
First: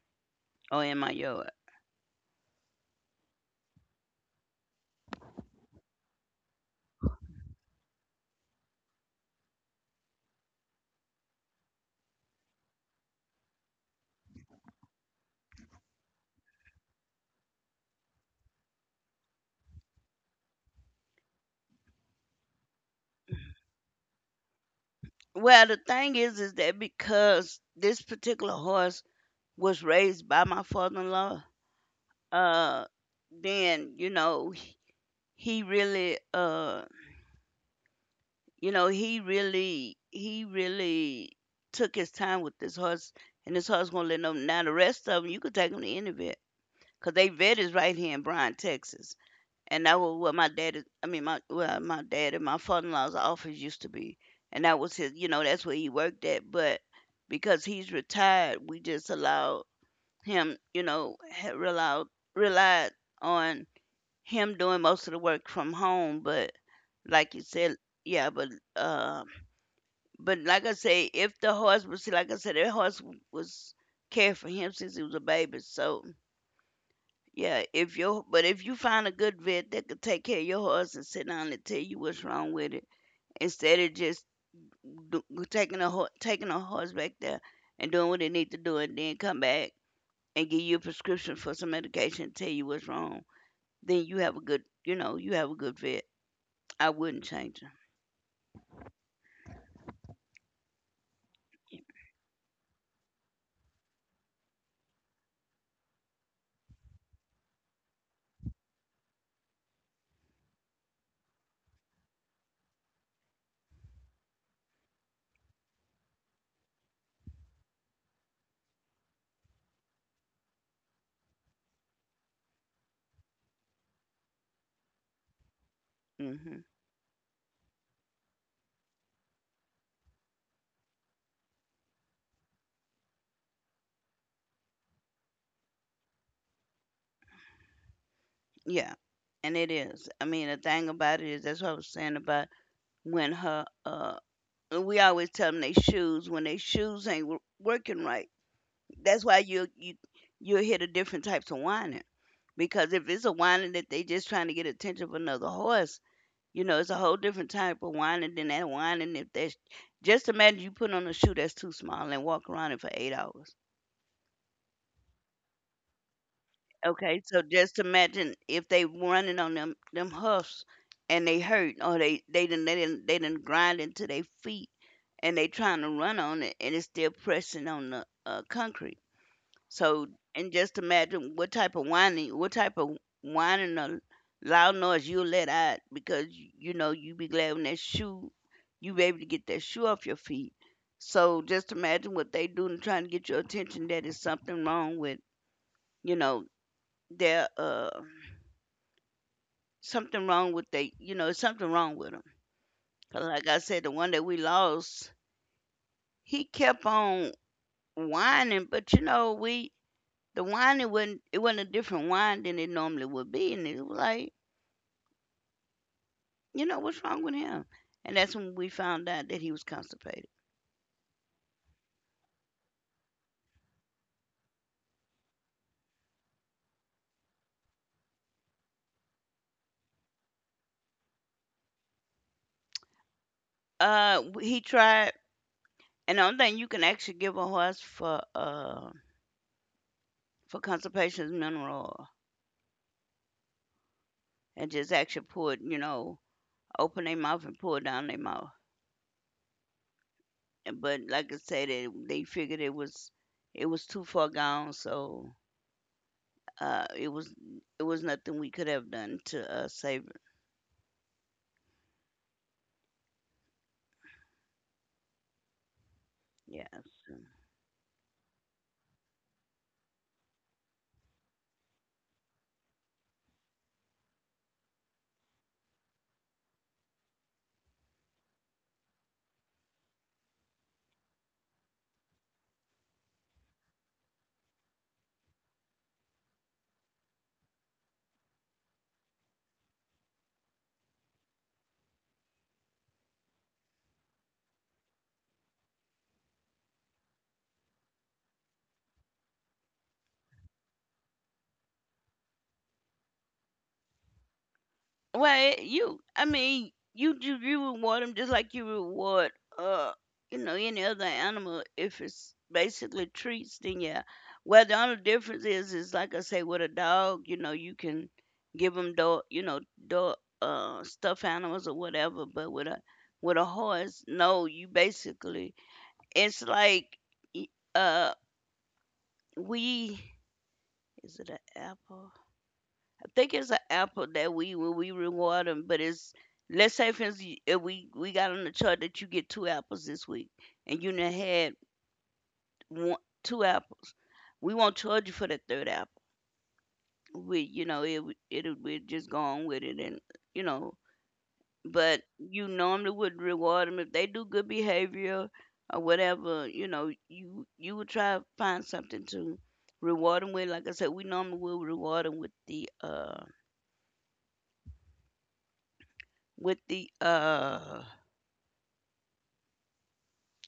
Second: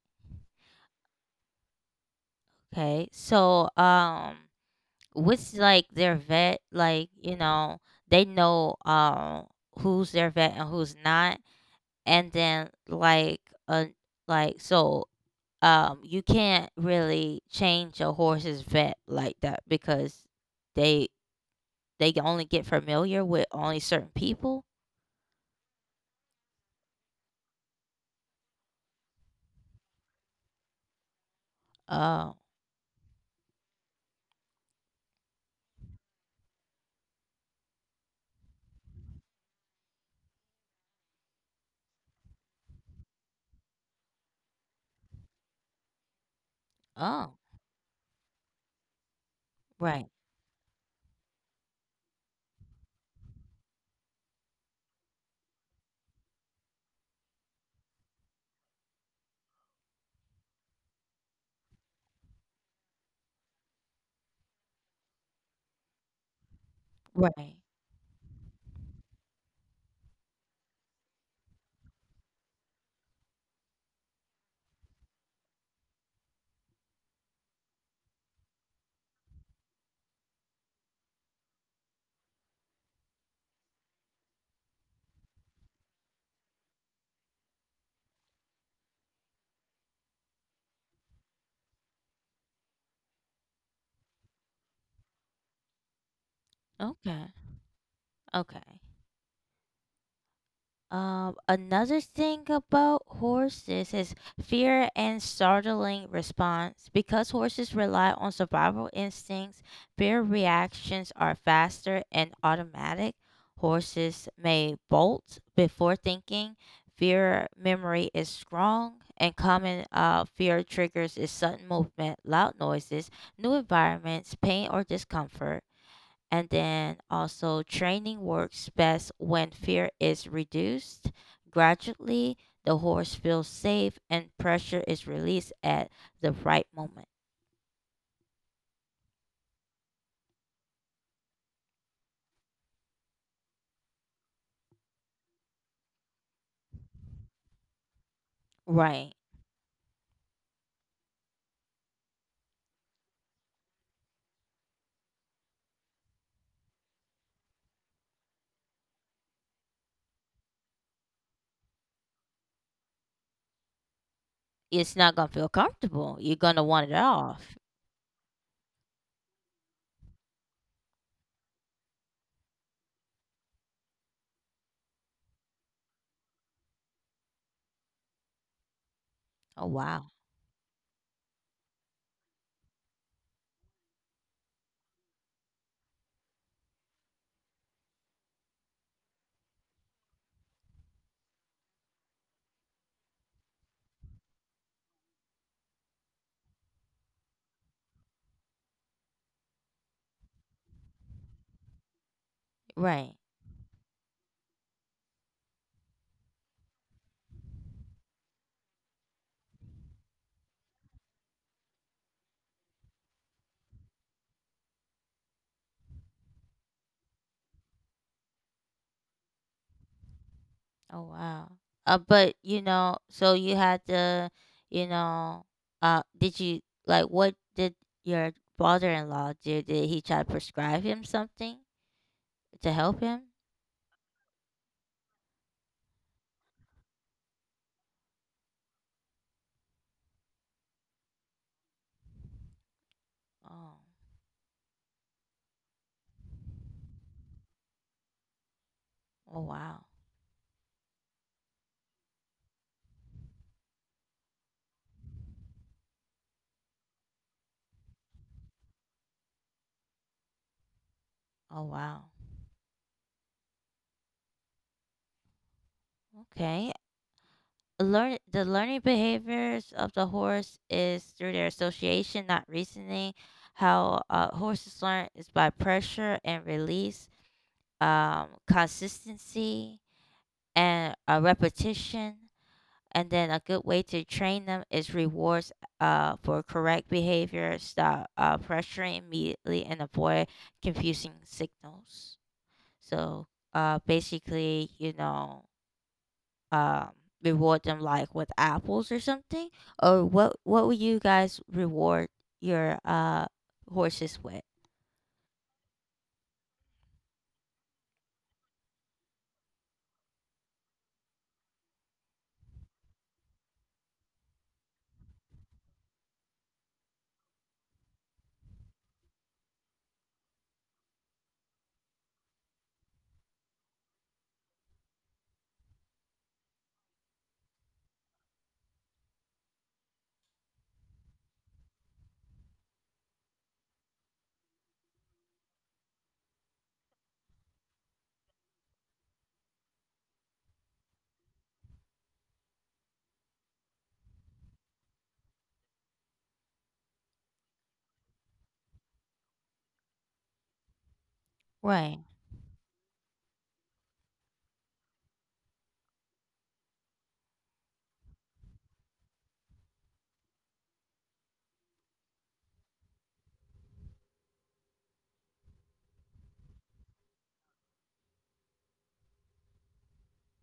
[SPEAKER 2] or in my yard.
[SPEAKER 1] Okay. So, what's like their vet? Like, you know, they know who's their vet and who's not. And then uh like so you can't really change a horse's vet like that because they they can only get familiar with only certain people.
[SPEAKER 2] Well, the thing is that because this particular horse was raised by my father-in-law,
[SPEAKER 1] Oh,
[SPEAKER 2] uh, then you know he he really, uh, he really took his time with this horse, and this horse gonna let him. Now the rest of them, you could take them to any vet, cause they
[SPEAKER 1] oh,
[SPEAKER 2] vet is right here in Bryan, Texas. And that
[SPEAKER 1] right,
[SPEAKER 2] was what my dad. I mean, my, well, my dad and my father-in-law's office used to be, and that was his. You know, that's where he worked at. But because he's retired, we just allowed him. You know, relied on him doing most of the work from home. But like you
[SPEAKER 1] right.
[SPEAKER 2] said, yeah, uh, but like I say, if the horse, but see, like I said, the horse was cared for him since he was a baby, so yeah, if your but if you find a good vet that could take care of your horse and sit down and tell you what's wrong with it, instead of just do, taking a horse back there and doing what it need to do, and then come back and give you a prescription for some medication, and tell you what's wrong, then you have a good, you know, you have a good vet. I wouldn't
[SPEAKER 1] Okay,
[SPEAKER 2] change
[SPEAKER 1] okay. Another thing about horses is fear and startling response. Because horses rely on survival instincts, their reactions are faster and automatic. Horses may bolt before thinking. Fear memory is strong, and common fear triggers is sudden movement, loud noises, new environments, pain, or discomfort.
[SPEAKER 2] them.
[SPEAKER 1] And
[SPEAKER 2] Hmm.
[SPEAKER 1] then also, training works best when fear is reduced. Gradually, the horse feels safe and pressure is released at the right moment.
[SPEAKER 2] Yeah, and it is. I mean, the thing about it is that's what I was saying about when her. We always tell them they shoes when they shoes ain't working right.
[SPEAKER 1] Right.
[SPEAKER 2] That's why you you'll hear the different types of whining, because if it's a whining that they just trying to get attention of another horse, you know it's a whole different type of whining than that whining. If that's, just imagine you put on a shoe that's too small and walk around it for 8 hours.
[SPEAKER 1] It's not going to feel comfortable. You're going to want it
[SPEAKER 2] Okay, so
[SPEAKER 1] off.
[SPEAKER 2] just imagine if they running on them hoofs and they hurt, or they didn't grind into their feet, and they trying to run on it and it's still pressing on the concrete.
[SPEAKER 1] Oh,
[SPEAKER 2] So,
[SPEAKER 1] wow.
[SPEAKER 2] and just imagine what type of whining, what type of whining or loud noise you'll let out, because you know you be glad when that shoe, you be able to get that shoe off your feet. So just imagine what they do and trying to get your attention that is something wrong with, you know, their something wrong with they, you know, something wrong with them.
[SPEAKER 1] Right.
[SPEAKER 2] Like I said, the one that we lost, he kept on whining, but you know we, the wine, it wasn't a different wine than it normally would be, and it was like, you know, what's wrong with him? And that's when we found out that he was constipated.
[SPEAKER 1] Oh, wow. But, you know, so you had to, you know, did you, like, what did your father in law do? Did he try to prescribe him something to help him?
[SPEAKER 2] Uh, he tried, and the only thing you can actually give a horse for constipation is mineral oil,
[SPEAKER 1] Oh,
[SPEAKER 2] and just actually pour it, you know, open their mouth and pour it down their mouth.
[SPEAKER 1] oh, wow.
[SPEAKER 2] And- But like I said, they figured it was, it was too far gone, so it was, it was nothing we could have done to save it.
[SPEAKER 1] Oh wow.
[SPEAKER 2] Yeah.
[SPEAKER 1] Okay. Learning behaviors of the horse is through their association, not reasoning. How horses learn is by pressure and release, consistency and repetition. And then a good way to train them is rewards for correct behavior. Stop pressuring immediately and avoid confusing signals. So basically, um reward them like with apples or something? Or what would you guys reward your horses with?
[SPEAKER 2] Well, you, I mean, you reward them just like you reward, uh, you know, any other animal if it's basically treats. Then yeah. Well, the only difference is like I say, with a dog, you know, you can give them dog stuffed animals or whatever. But with a horse, no, you basically, it's like, y- uh, we, is it an apple? Think it's an apple that we when we reward them, but it's, let's say for instance if we got on the chart that you get two apples this week and you done had one two apples, we won't charge you for the third apple. We you know it we just go on with it, and you know, but
[SPEAKER 1] Right,
[SPEAKER 2] you normally would reward them if they do good behavior or whatever. You know you would try to find something to reward them with. Like I said, we normally will reward them with the with the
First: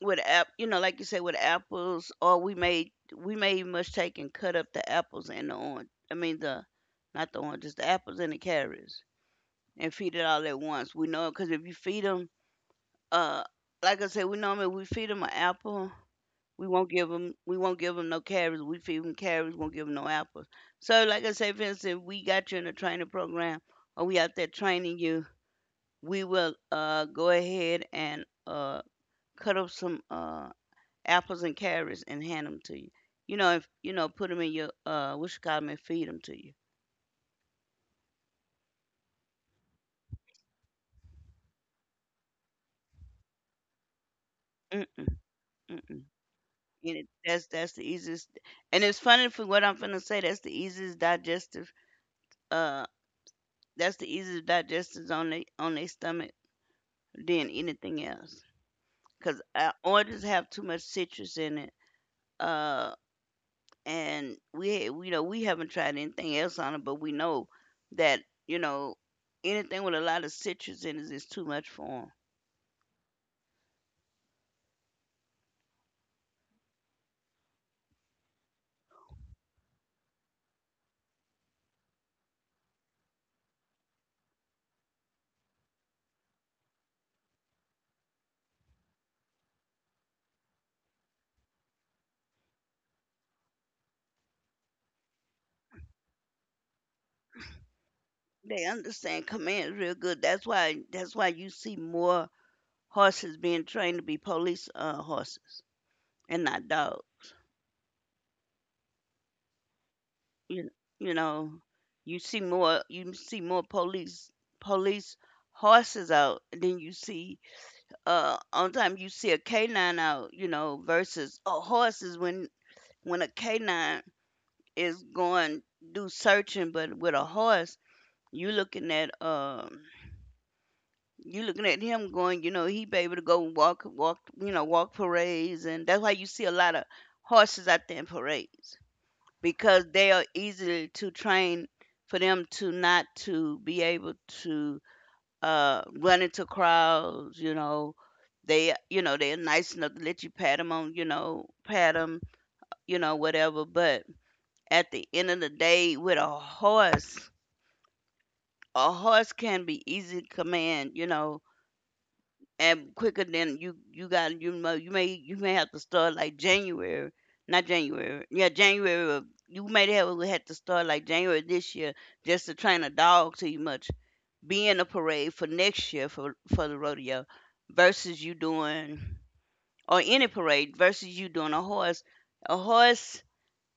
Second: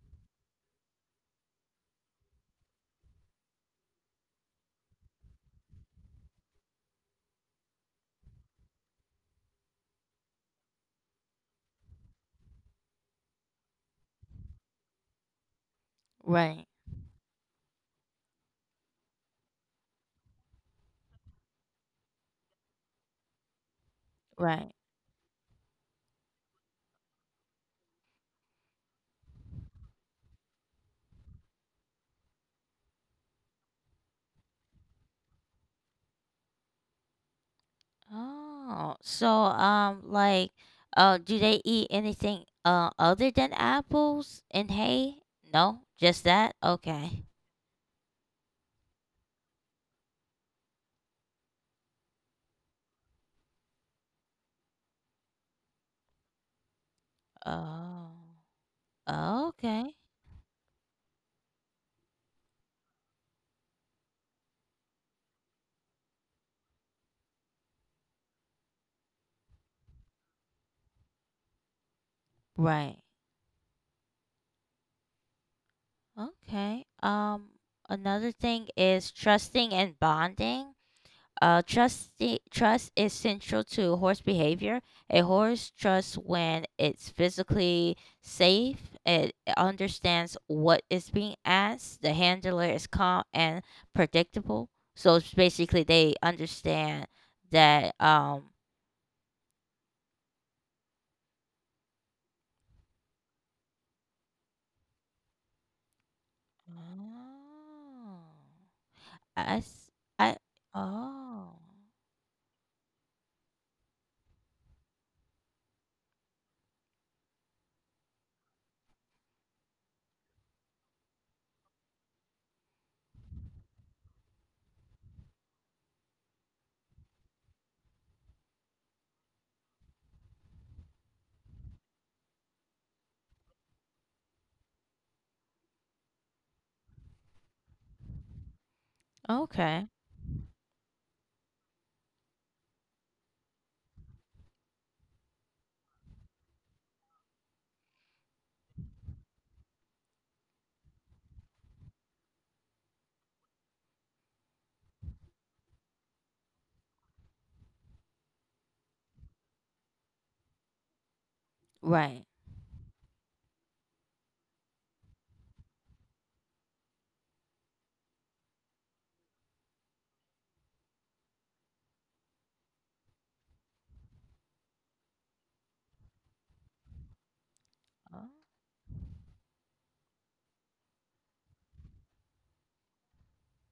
[SPEAKER 2] with app you know, like you say, with apples. Or we may must take and cut up the apples and the orange. I mean the, not the oranges, the apples and the carrots, and feed it all at once. We know because if you feed them, uh, like I said, we normally we feed them an apple.
[SPEAKER 1] right,
[SPEAKER 2] We won't give them no carrots. We feed them carrots. Won't give them no apples. So, like I say, for instance, we got you in a training program, or we out there
[SPEAKER 1] right.
[SPEAKER 2] training you. We will go ahead and cut up some apples and carrots and hand them to you. You know, if you know, put them in your, what you call them and feed 'em to you.
[SPEAKER 1] Oh, so like do they eat anything other than apples and
[SPEAKER 2] Mm-mm,
[SPEAKER 1] hay? No,
[SPEAKER 2] mm-mm.
[SPEAKER 1] just that?
[SPEAKER 2] And it,
[SPEAKER 1] Okay.
[SPEAKER 2] that's the easiest. And it's funny for what I'm finna say. That's the easiest digestive. Uh, that's the easiest digestives on they on their stomach than anything
[SPEAKER 1] Oh.
[SPEAKER 2] else. Cause
[SPEAKER 1] Okay.
[SPEAKER 2] oranges have too much citrus in it. Uh, and we know we haven't tried anything else on it, but we know that, you know, anything with a lot of citrus in it is too much for 'em.
[SPEAKER 1] Right. Okay. Um, another thing is trusting and bonding. Uh, trust trust is central to horse behavior. A horse trusts when it's physically safe. It understands what is being asked. The handler is calm and predictable. So it's basically, they understand that.
[SPEAKER 2] They understand commands real good. That's why you see more horses being trained to be police horses and not dogs.
[SPEAKER 1] Oh, I, s- I-
[SPEAKER 2] You you
[SPEAKER 1] oh,
[SPEAKER 2] know, you see more police horses out than you see on time you see a canine out, you know, versus a horses when a canine is going do searching, but with a horse you looking at, you looking at him going, you know, he be able to go walk, walk, you know, walk parades, and that's why you see a lot of horses out there in parades because
[SPEAKER 1] okay.
[SPEAKER 2] they are easily to train for them to not to be able to run into crowds. You know, they, you know, they're nice enough to let you pat them on, you know, pat them, you know, whatever. But at the end of the day, with a horse can be easy to command, you know,
[SPEAKER 1] Right.
[SPEAKER 2] and quicker than you got, you know, you may have to start like January, not January, yeah January. Of, you may have we had to start like January this year just to train a dog to you much be in a parade for next year for the rodeo, versus you
[SPEAKER 1] Oh.
[SPEAKER 2] doing or any parade versus you doing a horse, a horse,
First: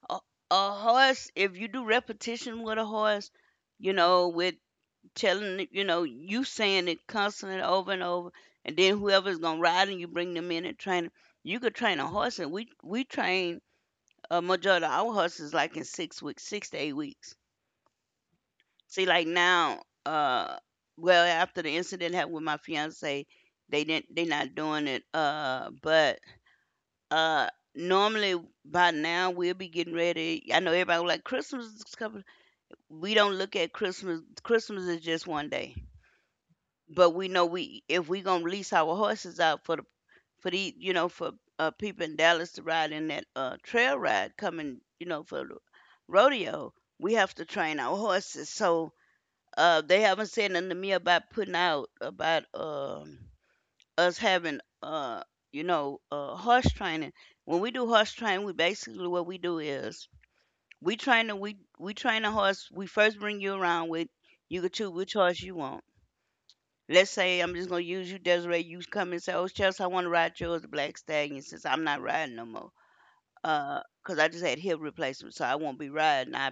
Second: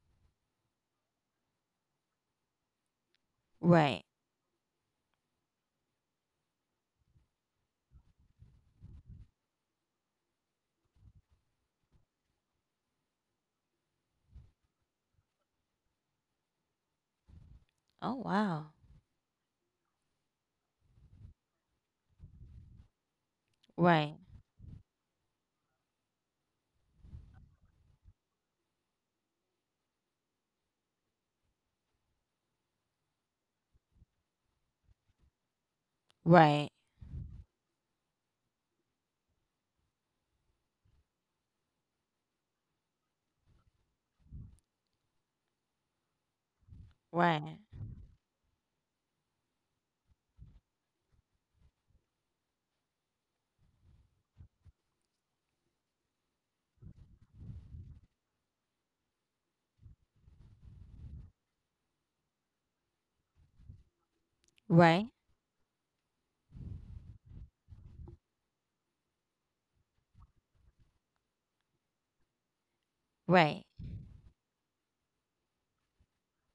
[SPEAKER 2] a, a horse. If you do repetition with a horse, you
[SPEAKER 1] Right.
[SPEAKER 2] know, with telling, you know, you saying it constantly over and over, and then whoever's gonna ride and you bring them in and train 'em. You could train a horse, and we train a majority of our horses like in 6 weeks, 6 to 8 weeks.
[SPEAKER 1] Oh wow,
[SPEAKER 2] See, like now, uh well, after the incident happened with my fiance,
[SPEAKER 1] right,
[SPEAKER 2] they not doing it, but uh normally by now we'll be getting ready. I know everybody was like, Christmas is coming. We don't look at Christmas. Christmas is just one day.
[SPEAKER 1] right,
[SPEAKER 2] But we know we, if we gonna lease our horses out for the, for the, you know, for people in Dallas to ride in that trail ride coming, you know, for the rodeo, we have to
[SPEAKER 1] right,
[SPEAKER 2] train our horses. So they haven't said nothing to me about putting out about, us having, you know, horse training. When we do horse training, we basically what we do is we train the, we train a horse. We first bring you around with, you can choose
[SPEAKER 1] right,
[SPEAKER 2] which horse you want. Let's say I'm just gonna use you, Desiree. You come and say, "Oh, Chelsea, I want to ride yours, the Black Stallion," since I'm not riding no more.
[SPEAKER 1] right.
[SPEAKER 2] 'Cause I just had hip replacement, so I won't be riding. I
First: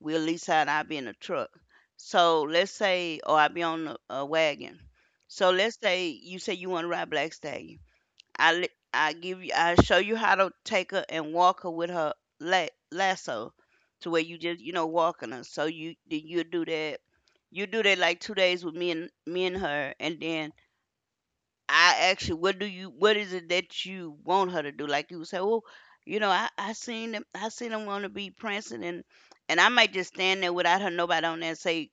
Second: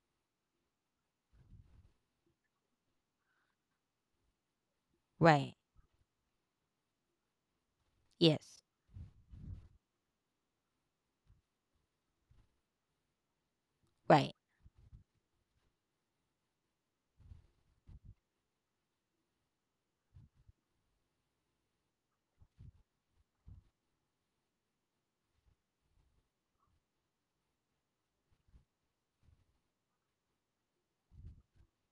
[SPEAKER 2] will lease out, and I'll be in a truck. So let's say, or I'll be on a wagon. So
[SPEAKER 1] Right.
[SPEAKER 2] let's say you want to ride Black Stallion.
[SPEAKER 1] Yes.
[SPEAKER 2] I give you. I show you how to take her and walk her with her lasso, to where
[SPEAKER 1] Right.
[SPEAKER 2] you just, you know, walking her. So you do that. You do that like 2 days with me and me and her, and then I asked you, what do you, what is it that you want her to do? Like you say, well, you know, I seen them, I seen them wanna be prancing, and I might just stand there without her, nobody on there, and say,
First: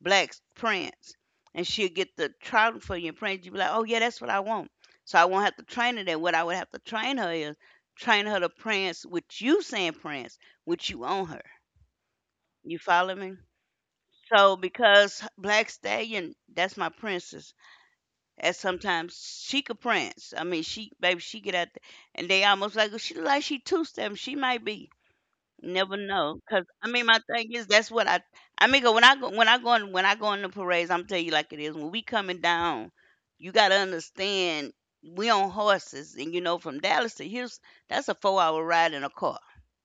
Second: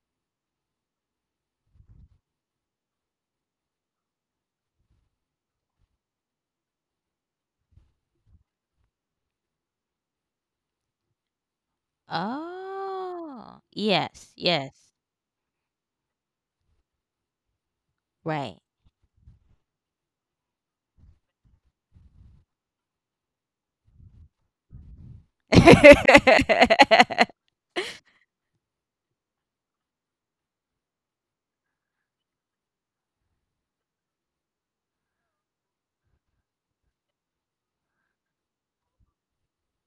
[SPEAKER 2] Black Prince, and she'll get the trouting for you, and Prince, you be like, oh yeah, that's what I want. So I won't have to train her. That what I would have to train her is train her to prance with you saying prance, with you on her. You follow me?
[SPEAKER 1] Oh. Yes.
[SPEAKER 2] So
[SPEAKER 1] Yes.
[SPEAKER 2] because Black Stallion, that's my princess, and
[SPEAKER 1] Right.
[SPEAKER 2] sometimes she could prance. I mean, she baby, she get out there, and they almost like she look like she two-stepping. She might be. Never know. Cause I mean, my
[SPEAKER 1] [laughs]
[SPEAKER 2] thing is that's what I mean, 'cause when I go, when I go in the parades, I'm tell you like it is. When we coming down, you gotta understand we on horses, and you know, from Dallas to Houston, that's a 4-hour ride in a car.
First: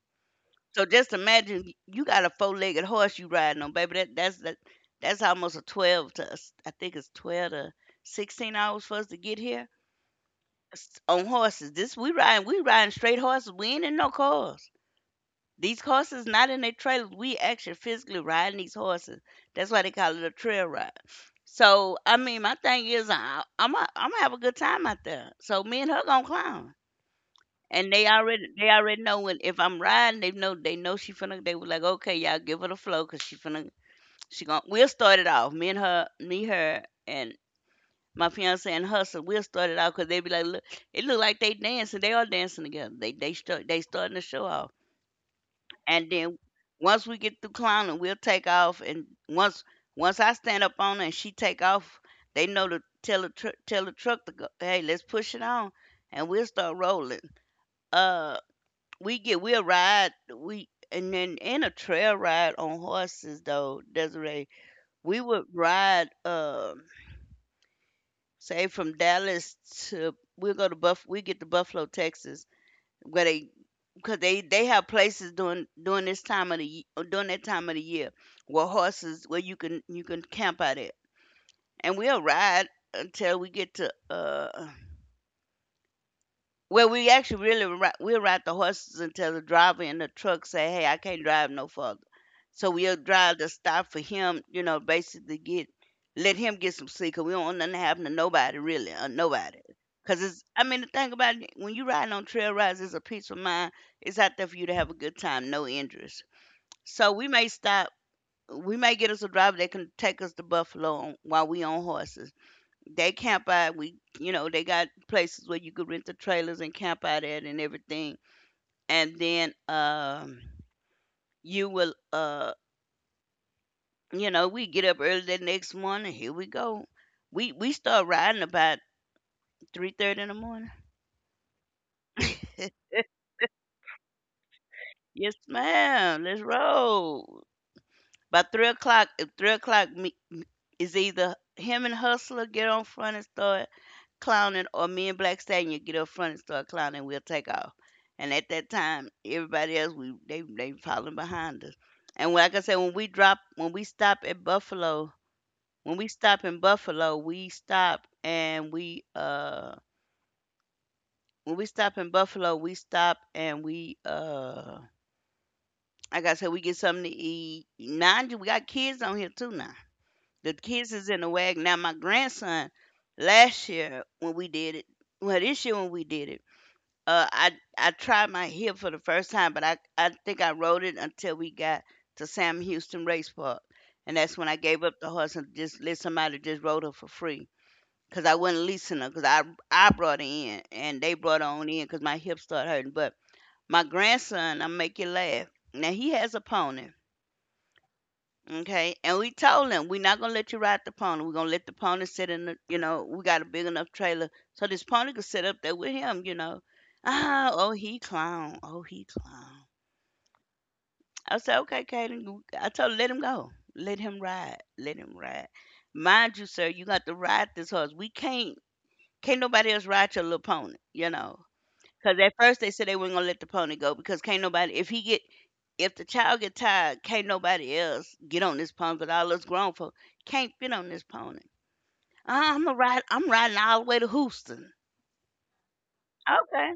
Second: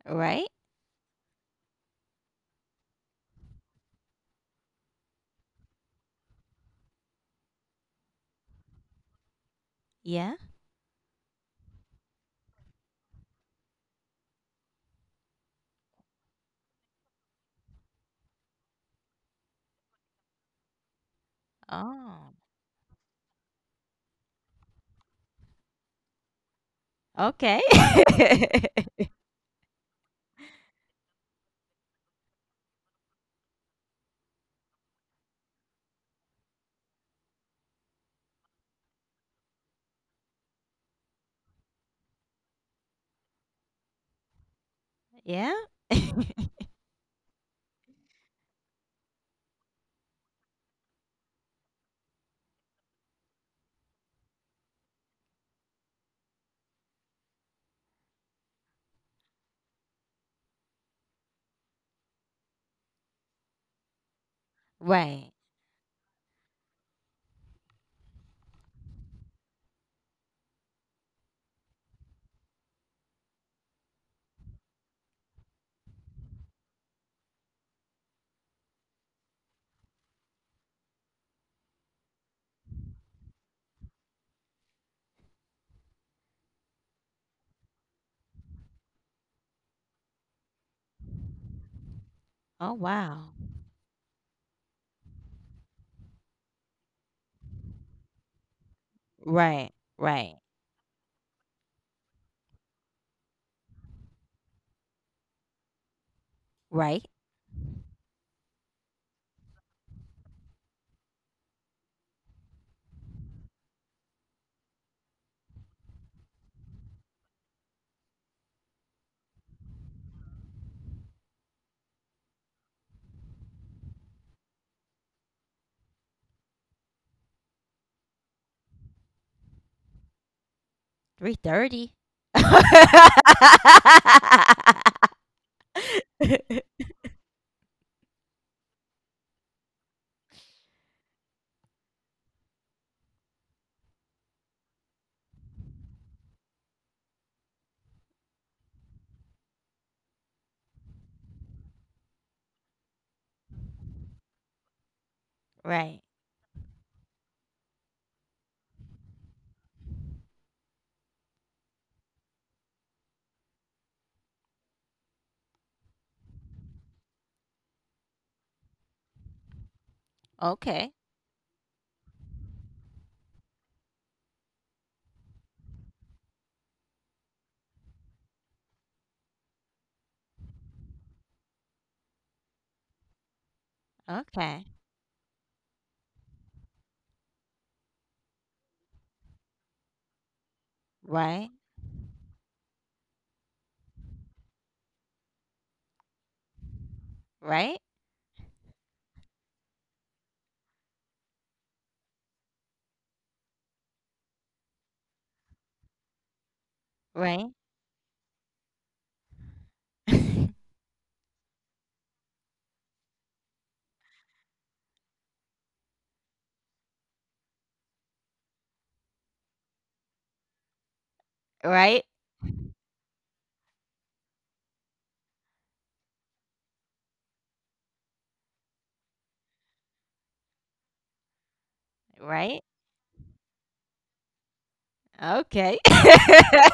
[SPEAKER 1] Right?
[SPEAKER 2] So just imagine you got a four-legged horse you riding on, baby. That's almost a 12 to us. I think it's 12 to 16 hours for us to get here
[SPEAKER 1] Yeah.
[SPEAKER 2] on horses. This we riding, straight horses. We ain't in no cars. These horses not in their trailers. We actually physically riding these horses. That's why they call it a trail ride. So I
[SPEAKER 1] Oh.
[SPEAKER 2] mean, my thing is, I'm gonna have a good time out there. So me and her gonna clown,
[SPEAKER 1] Okay.
[SPEAKER 2] and they
[SPEAKER 1] [laughs]
[SPEAKER 2] already know when, if I'm riding, they know she finna. They were like, okay, y'all give her the flow, cause she finna, she gonna. We'll start it off. Me and her, me her, and. My fiance and her, so we'll start it out because they be like, look, it look like they dancing. They are dancing together. They starting to show off.
[SPEAKER 1] Yeah.
[SPEAKER 2] And then once we get through clowning, we'll take off. And once I stand up on her and she take off, they know to tell the tell the truck to go. Hey, let's push it on, and we'll start rolling. Uh, we'll ride, we and then in a trail ride on horses though, Desiree. We
[SPEAKER 1] Right.
[SPEAKER 2] would ride. Say from Dallas to, we get to Buffalo, Texas, where they, because they have places during this time of the during that time of the year where horses, where you can camp out at, and we'll ride until we get to, well, we actually really ri we'll ride the horses until the driver in the truck say, "Hey, I can't drive no further." So
[SPEAKER 1] Oh,
[SPEAKER 2] we'll
[SPEAKER 1] wow.
[SPEAKER 2] drive the stop for him, you know, basically get, let him get some sleep 'cause we don't want nothing to happen to nobody really, nobody.
[SPEAKER 1] Right.
[SPEAKER 2] 'Cause
[SPEAKER 1] Right.
[SPEAKER 2] it's, I mean, the thing about it, when you riding on trail rides, it's a peace of mind. It's out there for you to have a good time, no injuries.
[SPEAKER 1] Right.
[SPEAKER 2] So we may stop. We may get us a driver that can take us to Buffalo on, while we on horses, they camp out. We, you know, they got places where you could rent the trailers and camp out at and everything. And then, you will, you know, we get up early the next morning. Here we go. We start riding about 3:30 in the morning.
[SPEAKER 1] 3:30. [laughs]
[SPEAKER 2] [laughs] Yes, ma'am. Let's roll. By 3 o'clock, if 3 o'clock, me, it's either him and Hustler get on front and start clowning, or me and Black Stallion get up front and start clowning. We'll take off. And at that time, everybody else we, they following behind us. And like I said, when we drop, when we stop at Buffalo, when
[SPEAKER 1] Right.
[SPEAKER 2] we stop in Buffalo, we stop and we when we stop in Buffalo, we stop and we, like I said, we get something to eat. Mind you, we got kids on here too now. The kids
[SPEAKER 1] Okay.
[SPEAKER 2] is in the wagon. Now my grandson, last year when we did it, well this year when we did it, uh, I I tried my hip for the first time, but I think I rode it until we got to Sam Houston Race Park, and that's when I
[SPEAKER 1] Okay.
[SPEAKER 2] gave up the horse and just let somebody just rode her for free. Cause I wasn't leasing her, cause I brought her in and they brought her
[SPEAKER 1] Right.
[SPEAKER 2] on in, cause my hips started hurting. But my grandson, I make you laugh. Now he has a pony.
[SPEAKER 1] Right.
[SPEAKER 2] Okay, and we told him, we're not gonna let you ride the pony. We're gonna let the pony sit in the, you know, we got a big enough trailer so this pony could sit up there with him, you know. Ah,
[SPEAKER 1] Right.
[SPEAKER 2] oh he clown, oh he clown.
[SPEAKER 1] [laughs]
[SPEAKER 2] I said, okay, Caden, you- I told her, let him go, let him ride, let him ride. Mind you, sir, you got to ride this horse. We can't nobody else ride your little pony, you know.
[SPEAKER 1] Right.
[SPEAKER 2] Because at first they said they weren't gonna let the pony go because can't nobody if he get if the child get tired, can't nobody else get on this pony but all us grown folk can't fit on this pony.
[SPEAKER 1] Right.
[SPEAKER 2] I'm a ride I'm riding all the way to Houston."
[SPEAKER 1] Okay.
[SPEAKER 2] Okay.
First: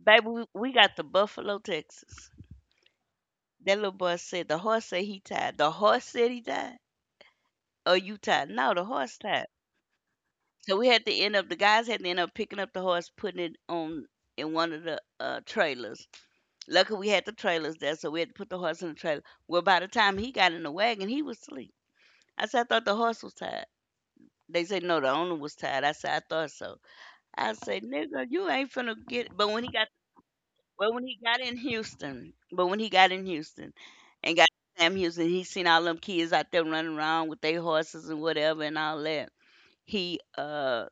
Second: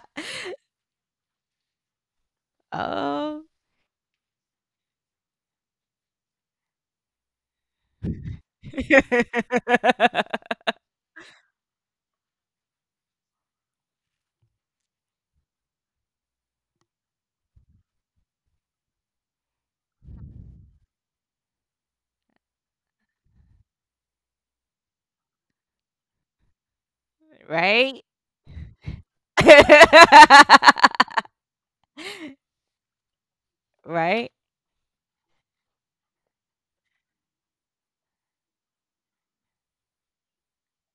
[SPEAKER 2] Baby, we got the Buffalo, Texas.
[SPEAKER 1] Oh.
[SPEAKER 2] That little boy said the horse said he tired. The horse said he tired. Oh, you tired? No, the horse tired.
[SPEAKER 1] [laughs]
[SPEAKER 2] So we had to end up the guys had to end up picking up the horse, putting it on in one of the trailers. Luckily, we had the trailers there, so we had to put the horse in the trailer. Well, by the time he got in the wagon, he was asleep. I said, I thought the horse was tired. They said, no, the owner was tired. I said, I thought so. I said,
[SPEAKER 1] Right?
[SPEAKER 2] nigga, you ain't finna get.
[SPEAKER 1] [laughs]
[SPEAKER 2] But when he got in Houston,
[SPEAKER 1] Right?
[SPEAKER 2] and got to Sam Houston, he seen all them kids out there running around with their horses and whatever and all that. He uh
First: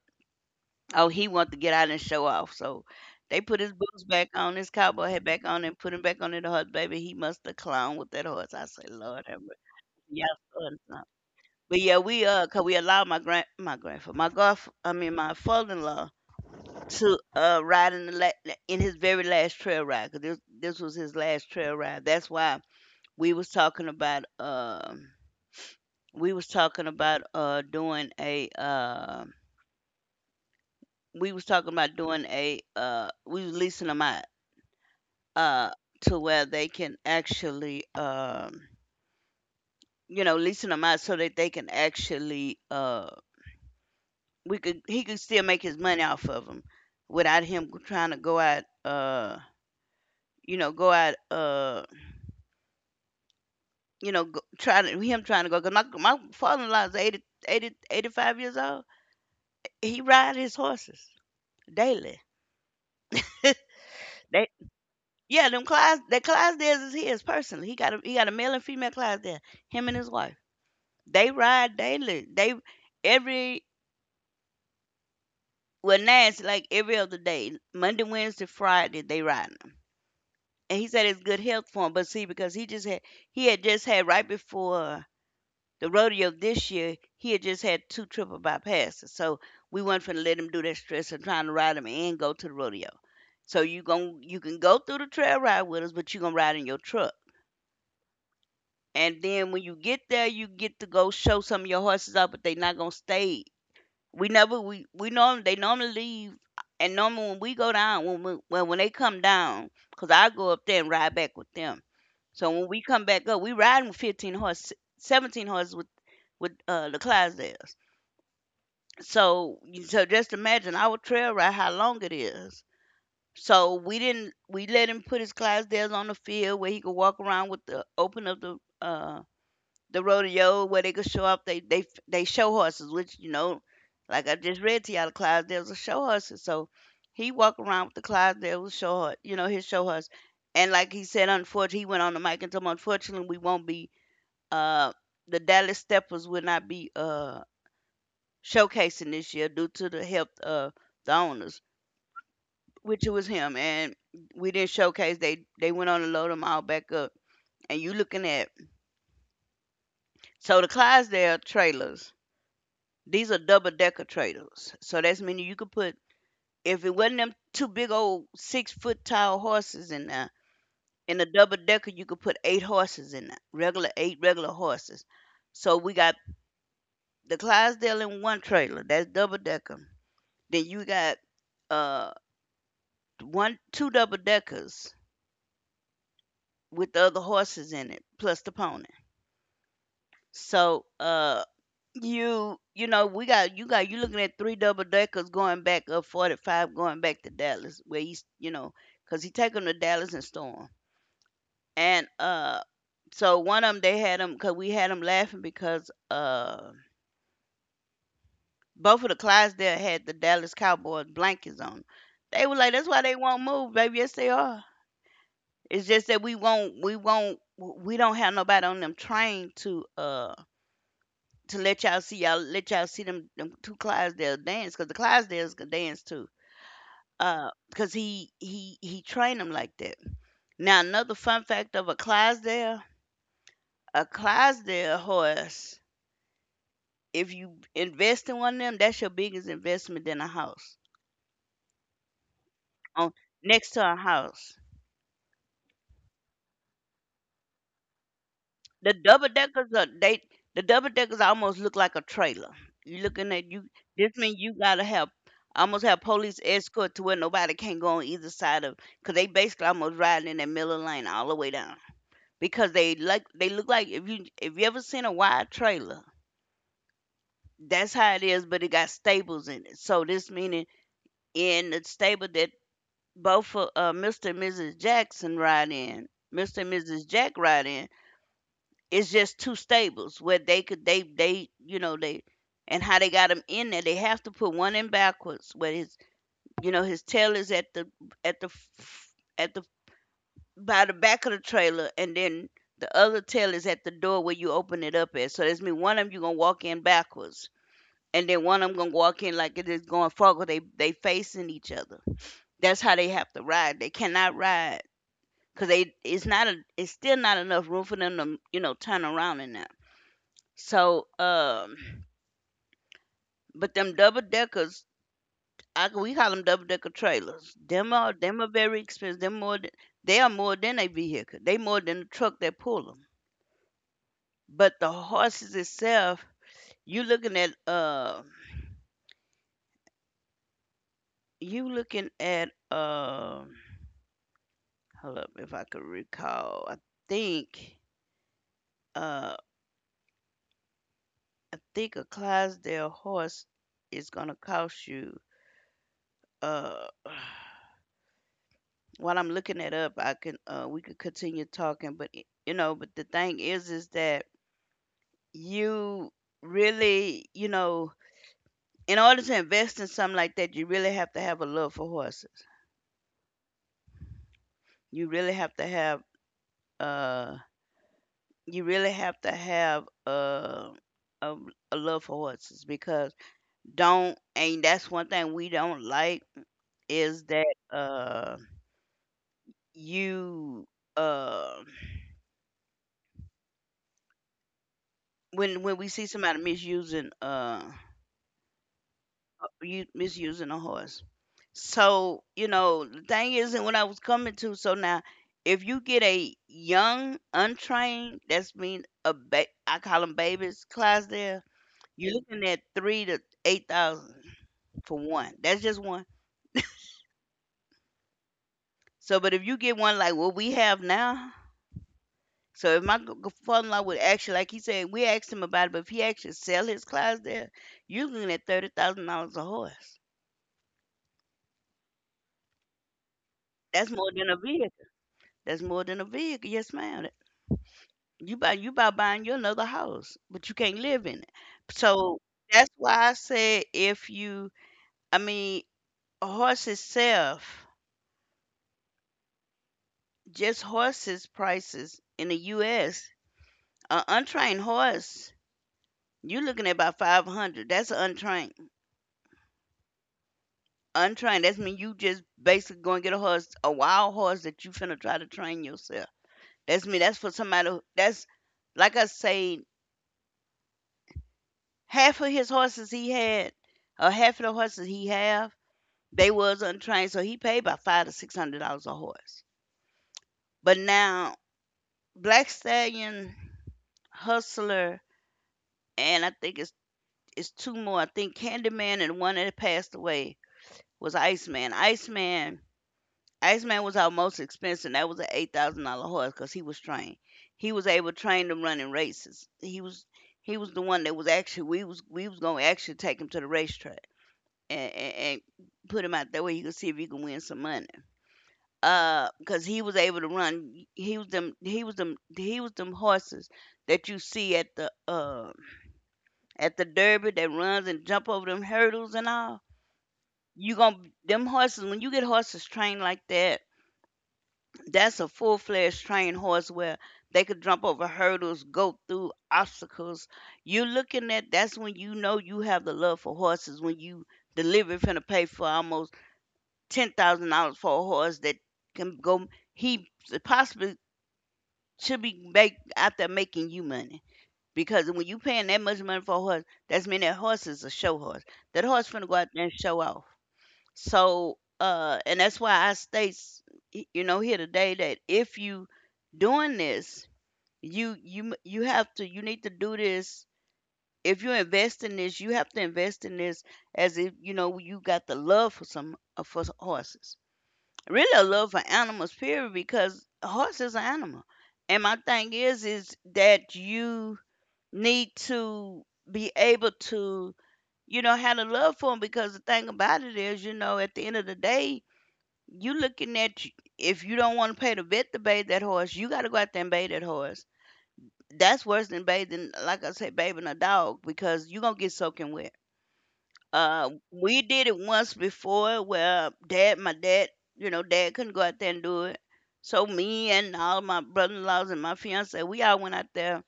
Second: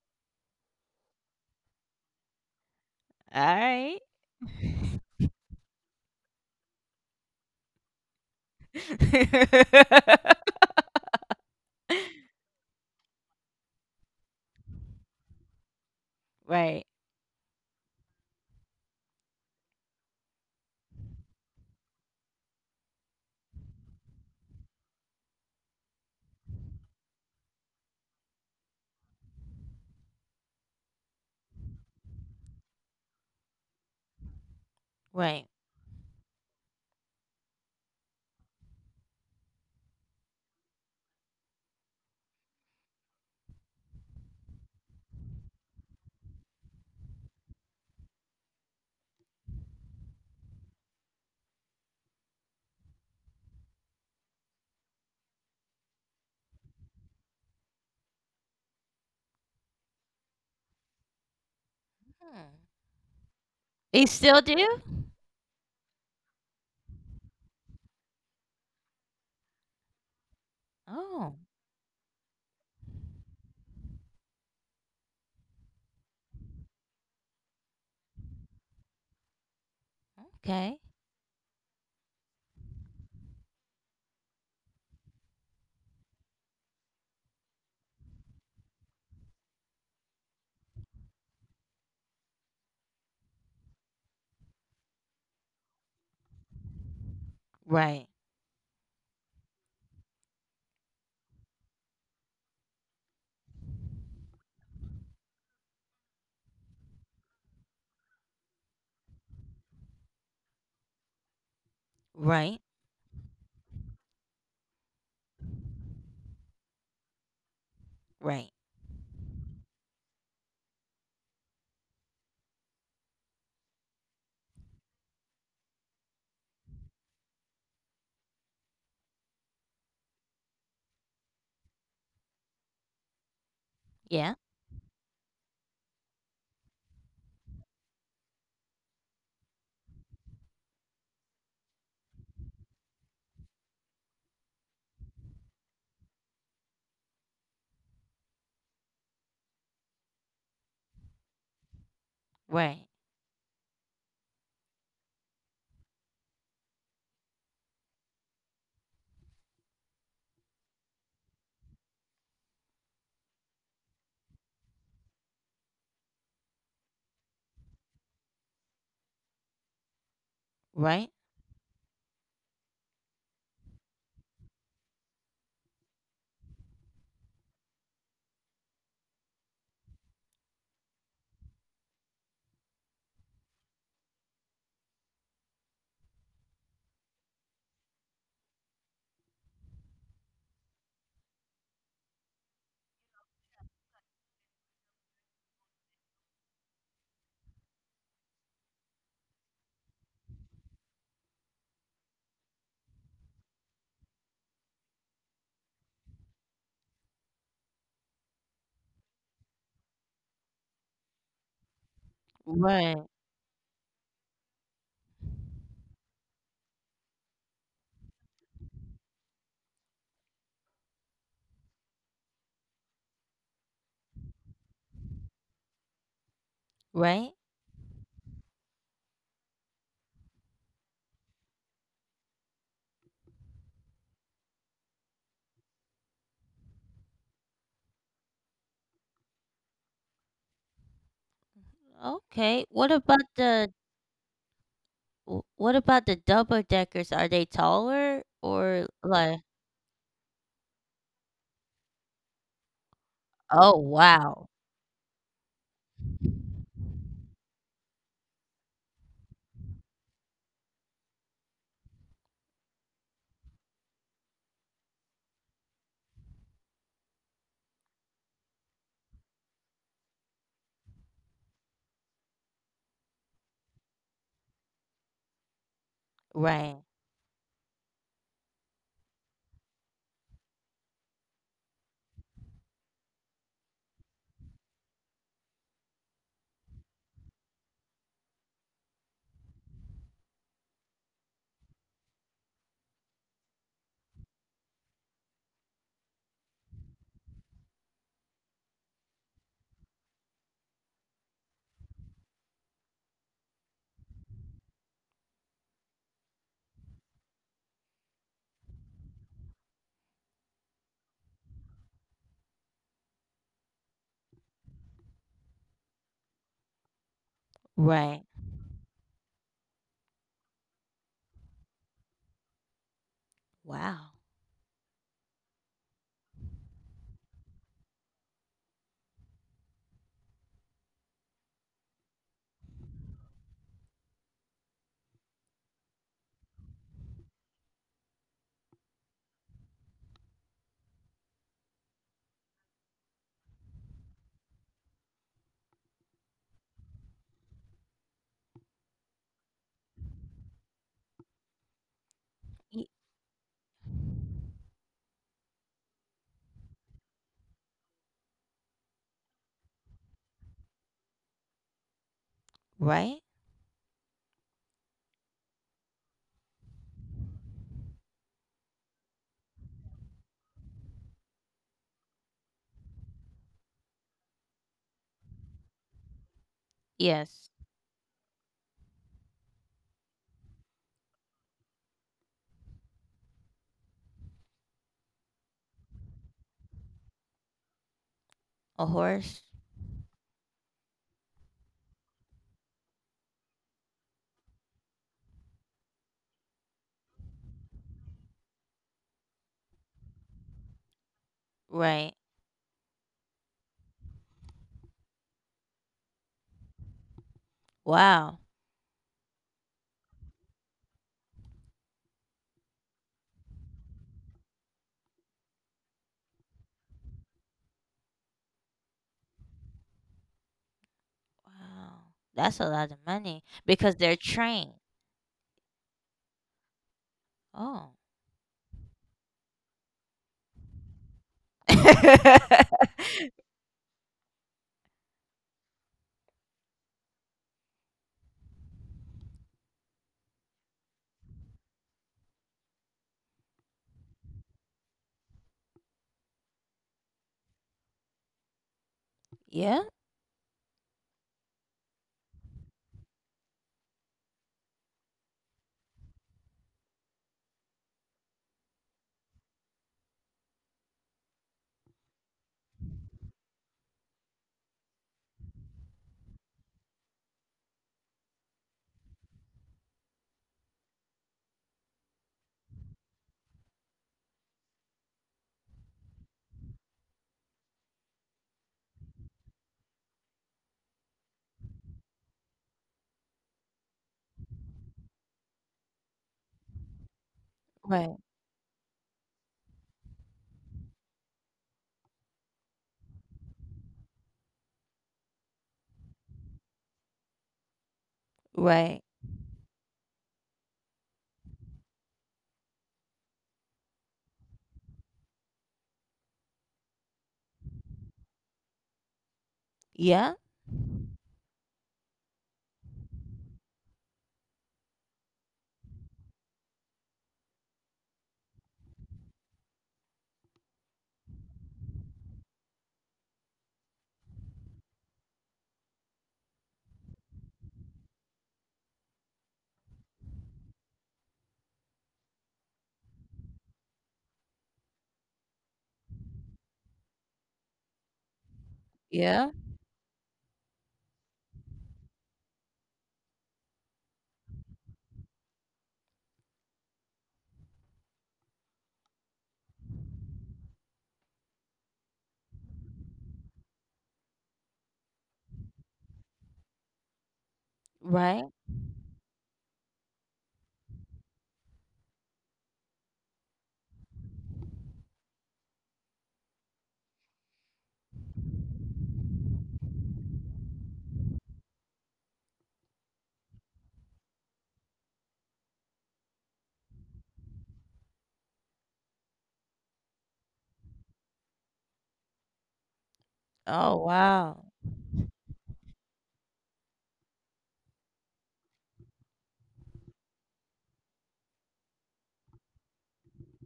[SPEAKER 2] Oh, he wanted to get out and show off. So they put his
[SPEAKER 1] Alright.
[SPEAKER 2] boots back on, his cowboy hat back on, and put him back on the horse. Baby, he must have clown with that horse. I say, Lord,
[SPEAKER 1] Right,
[SPEAKER 2] have mercy. Y'all
[SPEAKER 1] [laughs]
[SPEAKER 2] starting. But yeah, we cause we allowed my grand, my grandfather, my godf, I mean my father-in-law
[SPEAKER 1] right.
[SPEAKER 2] to ride in the in his very last trail ride, cause this was his last trail ride. That's why we was talking about we was talking about doing a we was talking about doing a we was leasing them out
[SPEAKER 1] Right.
[SPEAKER 2] uh, to where they can actually, leasing them out so that they can actually, we could he could still make his money off of them without him trying to go out, go out, go, trying to him trying to go. Cause my father-in-law is 85 years old. He ride his horses daily.
[SPEAKER 1] Hmm. You
[SPEAKER 2] [laughs]
[SPEAKER 1] still
[SPEAKER 2] They
[SPEAKER 1] do?
[SPEAKER 2] Yeah, them class that Clydesdales is his personally. He got a male and female Clydesdale. Him and his wife. They
[SPEAKER 1] Oh,
[SPEAKER 2] ride daily. They every Well now it's like every other day, Monday, Wednesday, Friday they riding 'em. And
[SPEAKER 1] okay.
[SPEAKER 2] he said it's good health for him, but see because he had just had right before the rodeo this year, he had just had two triple bypasses, so we weren't finna let him do that stress of trying to ride him and go to the rodeo. So you can go through the trail ride with us, but you gonna ride in your truck.
[SPEAKER 1] Right,
[SPEAKER 2] And then when you get there, you get to go show some of your horses off, but they not gonna stay. We never we we norm They normally leave, and normally when we go down when we, well when they come down, 'cause I go up there and ride back with them. So
[SPEAKER 1] right,
[SPEAKER 2] when we come back up, we riding with 15 horses, 17 horses with the Clydesdales.
[SPEAKER 1] right.
[SPEAKER 2] So just imagine our trail ride how long it is. So we didn't we let him put his Clydesdales on the field where he could walk around with the open of the rodeo where they could show off they show horses, which you know, like
[SPEAKER 1] Yeah,
[SPEAKER 2] I just read to y'all, the Clydesdales are show horses. So he walked around with the Clydesdales show horse, you know, his show horse. And like he said, "Unfortunately," he went on the mic and told him, "Unfortunately, we won't be uh the Dallas Steppers will not be showcasing this year due to the health of the owners,"
[SPEAKER 1] right,
[SPEAKER 2] which it was him. And we didn't showcase. They went on to load them all back up. And you looking at the Clydesdale trailers. These are double decker trailers. So that's meaning you could put if it wasn't them two big old 6 foot tall horses in there,
[SPEAKER 1] right,
[SPEAKER 2] in a double decker you could put eight horses in there. Regular eight regular horses. So we got the Clydesdale in one trailer, that's double decker. Then you got uh 1, 2 double deckers with the other horses in it, plus the pony. So you you know we got you looking at three double deckers going back up 45, going back to Dallas where he's, you know, because he take them to Dallas and storm. And so one of them, they had them because we had them laughing because both of the Clydesdale had the Dallas Cowboys blankets on. They were like, "That's why
[SPEAKER 1] right,
[SPEAKER 2] they won't move, baby. Yes, they are. It's just that we don't have nobody on them trained to let y'all see them two Clydesdales dance, because the Clydesdales can dance too."
[SPEAKER 1] right.
[SPEAKER 2] Because he trained them like that. Now another fun fact of a Clydesdale horse. If you invest in one of them, that's your biggest investment in a house.
[SPEAKER 1] Okay. What
[SPEAKER 2] On
[SPEAKER 1] about
[SPEAKER 2] Next
[SPEAKER 1] the
[SPEAKER 2] to a house.
[SPEAKER 1] W what about the double deckers? Are they taller or
[SPEAKER 2] The double
[SPEAKER 1] like
[SPEAKER 2] deckers are they the double deckers almost look like a trailer. You looking at you
[SPEAKER 1] Oh,
[SPEAKER 2] This means
[SPEAKER 1] wow.
[SPEAKER 2] you gotta have almost have police escort to where nobody can go on either side of, because they basically almost riding in that middle lane all the way down. Because they like they look like, if you ever seen a wide trailer, that's how it is, but it got stables in it. So this meaning in the stable that both of Mr. and Mrs. Jackson ride in, Mr. and
[SPEAKER 1] Right,
[SPEAKER 2] Mrs. Jack ride in, it's just two stables where they could they you know they, and how they got him in there, they have to put one in backwards where his, you know, his tail is at the at the f- at the by the back of the trailer, and then the other tail is at the door where you open it up at. So that's mean one of them you gonna walk in backwards, and then one of them gonna walk in like it is going forward. They facing each other. That's how they have to ride. They cannot ride because they it's not a it's still not enough room for them to, you know, turn around in there. So, but them double deckers, we call them double decker trailers. Them are
[SPEAKER 1] right.
[SPEAKER 2] them are very expensive. They are more than a vehicle. They more than the truck that pull them.
[SPEAKER 1] Wow.
[SPEAKER 2] But the horses itself, you looking at uh, you looking at hold up if I could recall. Think uh, I think a Clydesdale horse is gonna cost you uh. [sighs] While I'm looking it up, I can we could continue talking, but you know,
[SPEAKER 1] Y
[SPEAKER 2] but the thing is that you really, you know, in order to invest in something like that, you really have to have a love for horses.
[SPEAKER 1] right?
[SPEAKER 2] You really have to have uh you really have to have a, a love for horses, because don't and that's one thing we don't like, is that
[SPEAKER 1] Yes.
[SPEAKER 2] you uh when we see somebody misusing
[SPEAKER 1] A horse?
[SPEAKER 2] you misusing a horse. So, you know, the thing isn't what I was coming to. So now, if you get a young, untrained, that's mean a I call them babies, Clydesdale, you're
[SPEAKER 1] Right.
[SPEAKER 2] looking at 3 to 8,000 for one. That's just one.
[SPEAKER 1] Wow.
[SPEAKER 2] So, but if you get one like what we have now, so if my father-in-law would actually, like he said, we asked him about it, but if he actually sell his Clydesdale, you're looking at $30,000 a horse.
[SPEAKER 1] Wow. That's a lot of money
[SPEAKER 2] That's
[SPEAKER 1] because
[SPEAKER 2] more
[SPEAKER 1] they're
[SPEAKER 2] than a
[SPEAKER 1] trained.
[SPEAKER 2] vehicle. That's more than a vehicle. Yes, ma'am.
[SPEAKER 1] Oh.
[SPEAKER 2] You by buying you another house, but you can't live in it. So that's
[SPEAKER 1] [laughs]
[SPEAKER 2] why I said if you, I mean, a horse itself, just horses prices in the U.S. An untrained horse, you looking at about 500. That's untrained.
[SPEAKER 1] Yeah,
[SPEAKER 2] Untrained. That's mean you just basically going to get a horse, a wild horse that you finna try to train yourself. That's me. That's for somebody. That's like I say, half of his horses he had, half of the horses he have they was untrained, so he paid about $5 to 600 a horse. But now Black Stallion, Hustler, and I think it's two more. I think Candyman, and one that passed away was Iceman. Iceman was our most expensive. And That was an $8,000 horse because he was trained. He was able to
[SPEAKER 1] right,
[SPEAKER 2] train them running races. He was the one that was actually we was gonna actually take him to the racetrack and put him out that way. He could see if he could win some money.
[SPEAKER 1] right.
[SPEAKER 2] Because he was able to run, he was them he was them he was them horses that you see at the derby that runs and jump over them hurdles and all.
[SPEAKER 1] Yeah,
[SPEAKER 2] You gonna them horses when you get horses trained like that, that's a full-fledged trained horse where they could jump over hurdles, go through obstacles. You're looking at, that's when you know you have the love for horses, when you deliver finna pay for almost $10,000 for a horse that can go, he possibly should be make, out there making you money. Because when you paying that much money for a horse, that's mean that horse is a show horse. That horse finna go out
[SPEAKER 1] yeah,
[SPEAKER 2] there and show off. So, and that's why I state, here today that if you doing this, you have to, you need to do this. If you invest in this, you have to invest in this as if you know you got the love for some for horses, really
[SPEAKER 1] right.
[SPEAKER 2] a love for animals period, because a horse is an animal. And my thing is that you need to be able to, you know, have a love for them, because the thing about it is, you know, at the end of the day, you looking at, if you don't want to pay the vet to bathe that horse, you got to go out there and bathe that horse. That's worse than bathing, like I say, bathing a dog, because you're gonna get soaking wet.
[SPEAKER 1] Oh,
[SPEAKER 2] We
[SPEAKER 1] wow.
[SPEAKER 2] did it once before where dad, my dad, you know, dad couldn't go out there and do it. So me and all my brother-in-laws and my fiance, we all went out there.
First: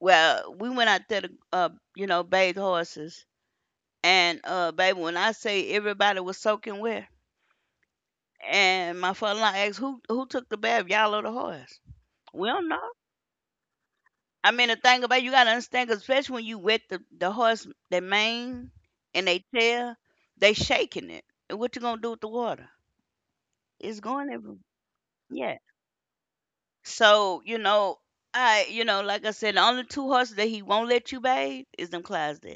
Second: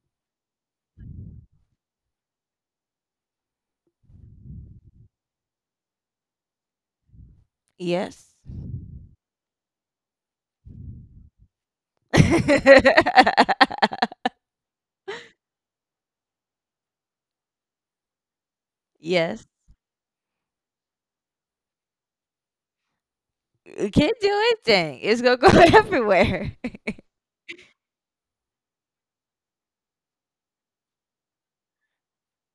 [SPEAKER 2] Well, we went out there to, you know, bathe horses. And baby, when I say everybody was soaking wet,
[SPEAKER 1] Yes.
[SPEAKER 2] and my father-in-law asked, "Who took the bath? Y'all or the horse?" We don't know.
[SPEAKER 1] [laughs]
[SPEAKER 2] I mean, the thing about, you gotta understand, 'cause especially when you wet the horse, their mane and they
[SPEAKER 1] Yes.
[SPEAKER 2] tail, they shaking it. And what you gonna do with the water?
[SPEAKER 1] You
[SPEAKER 2] It's
[SPEAKER 1] can't do
[SPEAKER 2] going every,
[SPEAKER 1] anything. It's gonna go [laughs]
[SPEAKER 2] yeah.
[SPEAKER 1] everywhere.
[SPEAKER 2] So you know, like I said, the only two horses that he won't let you bathe is them Clydesdale.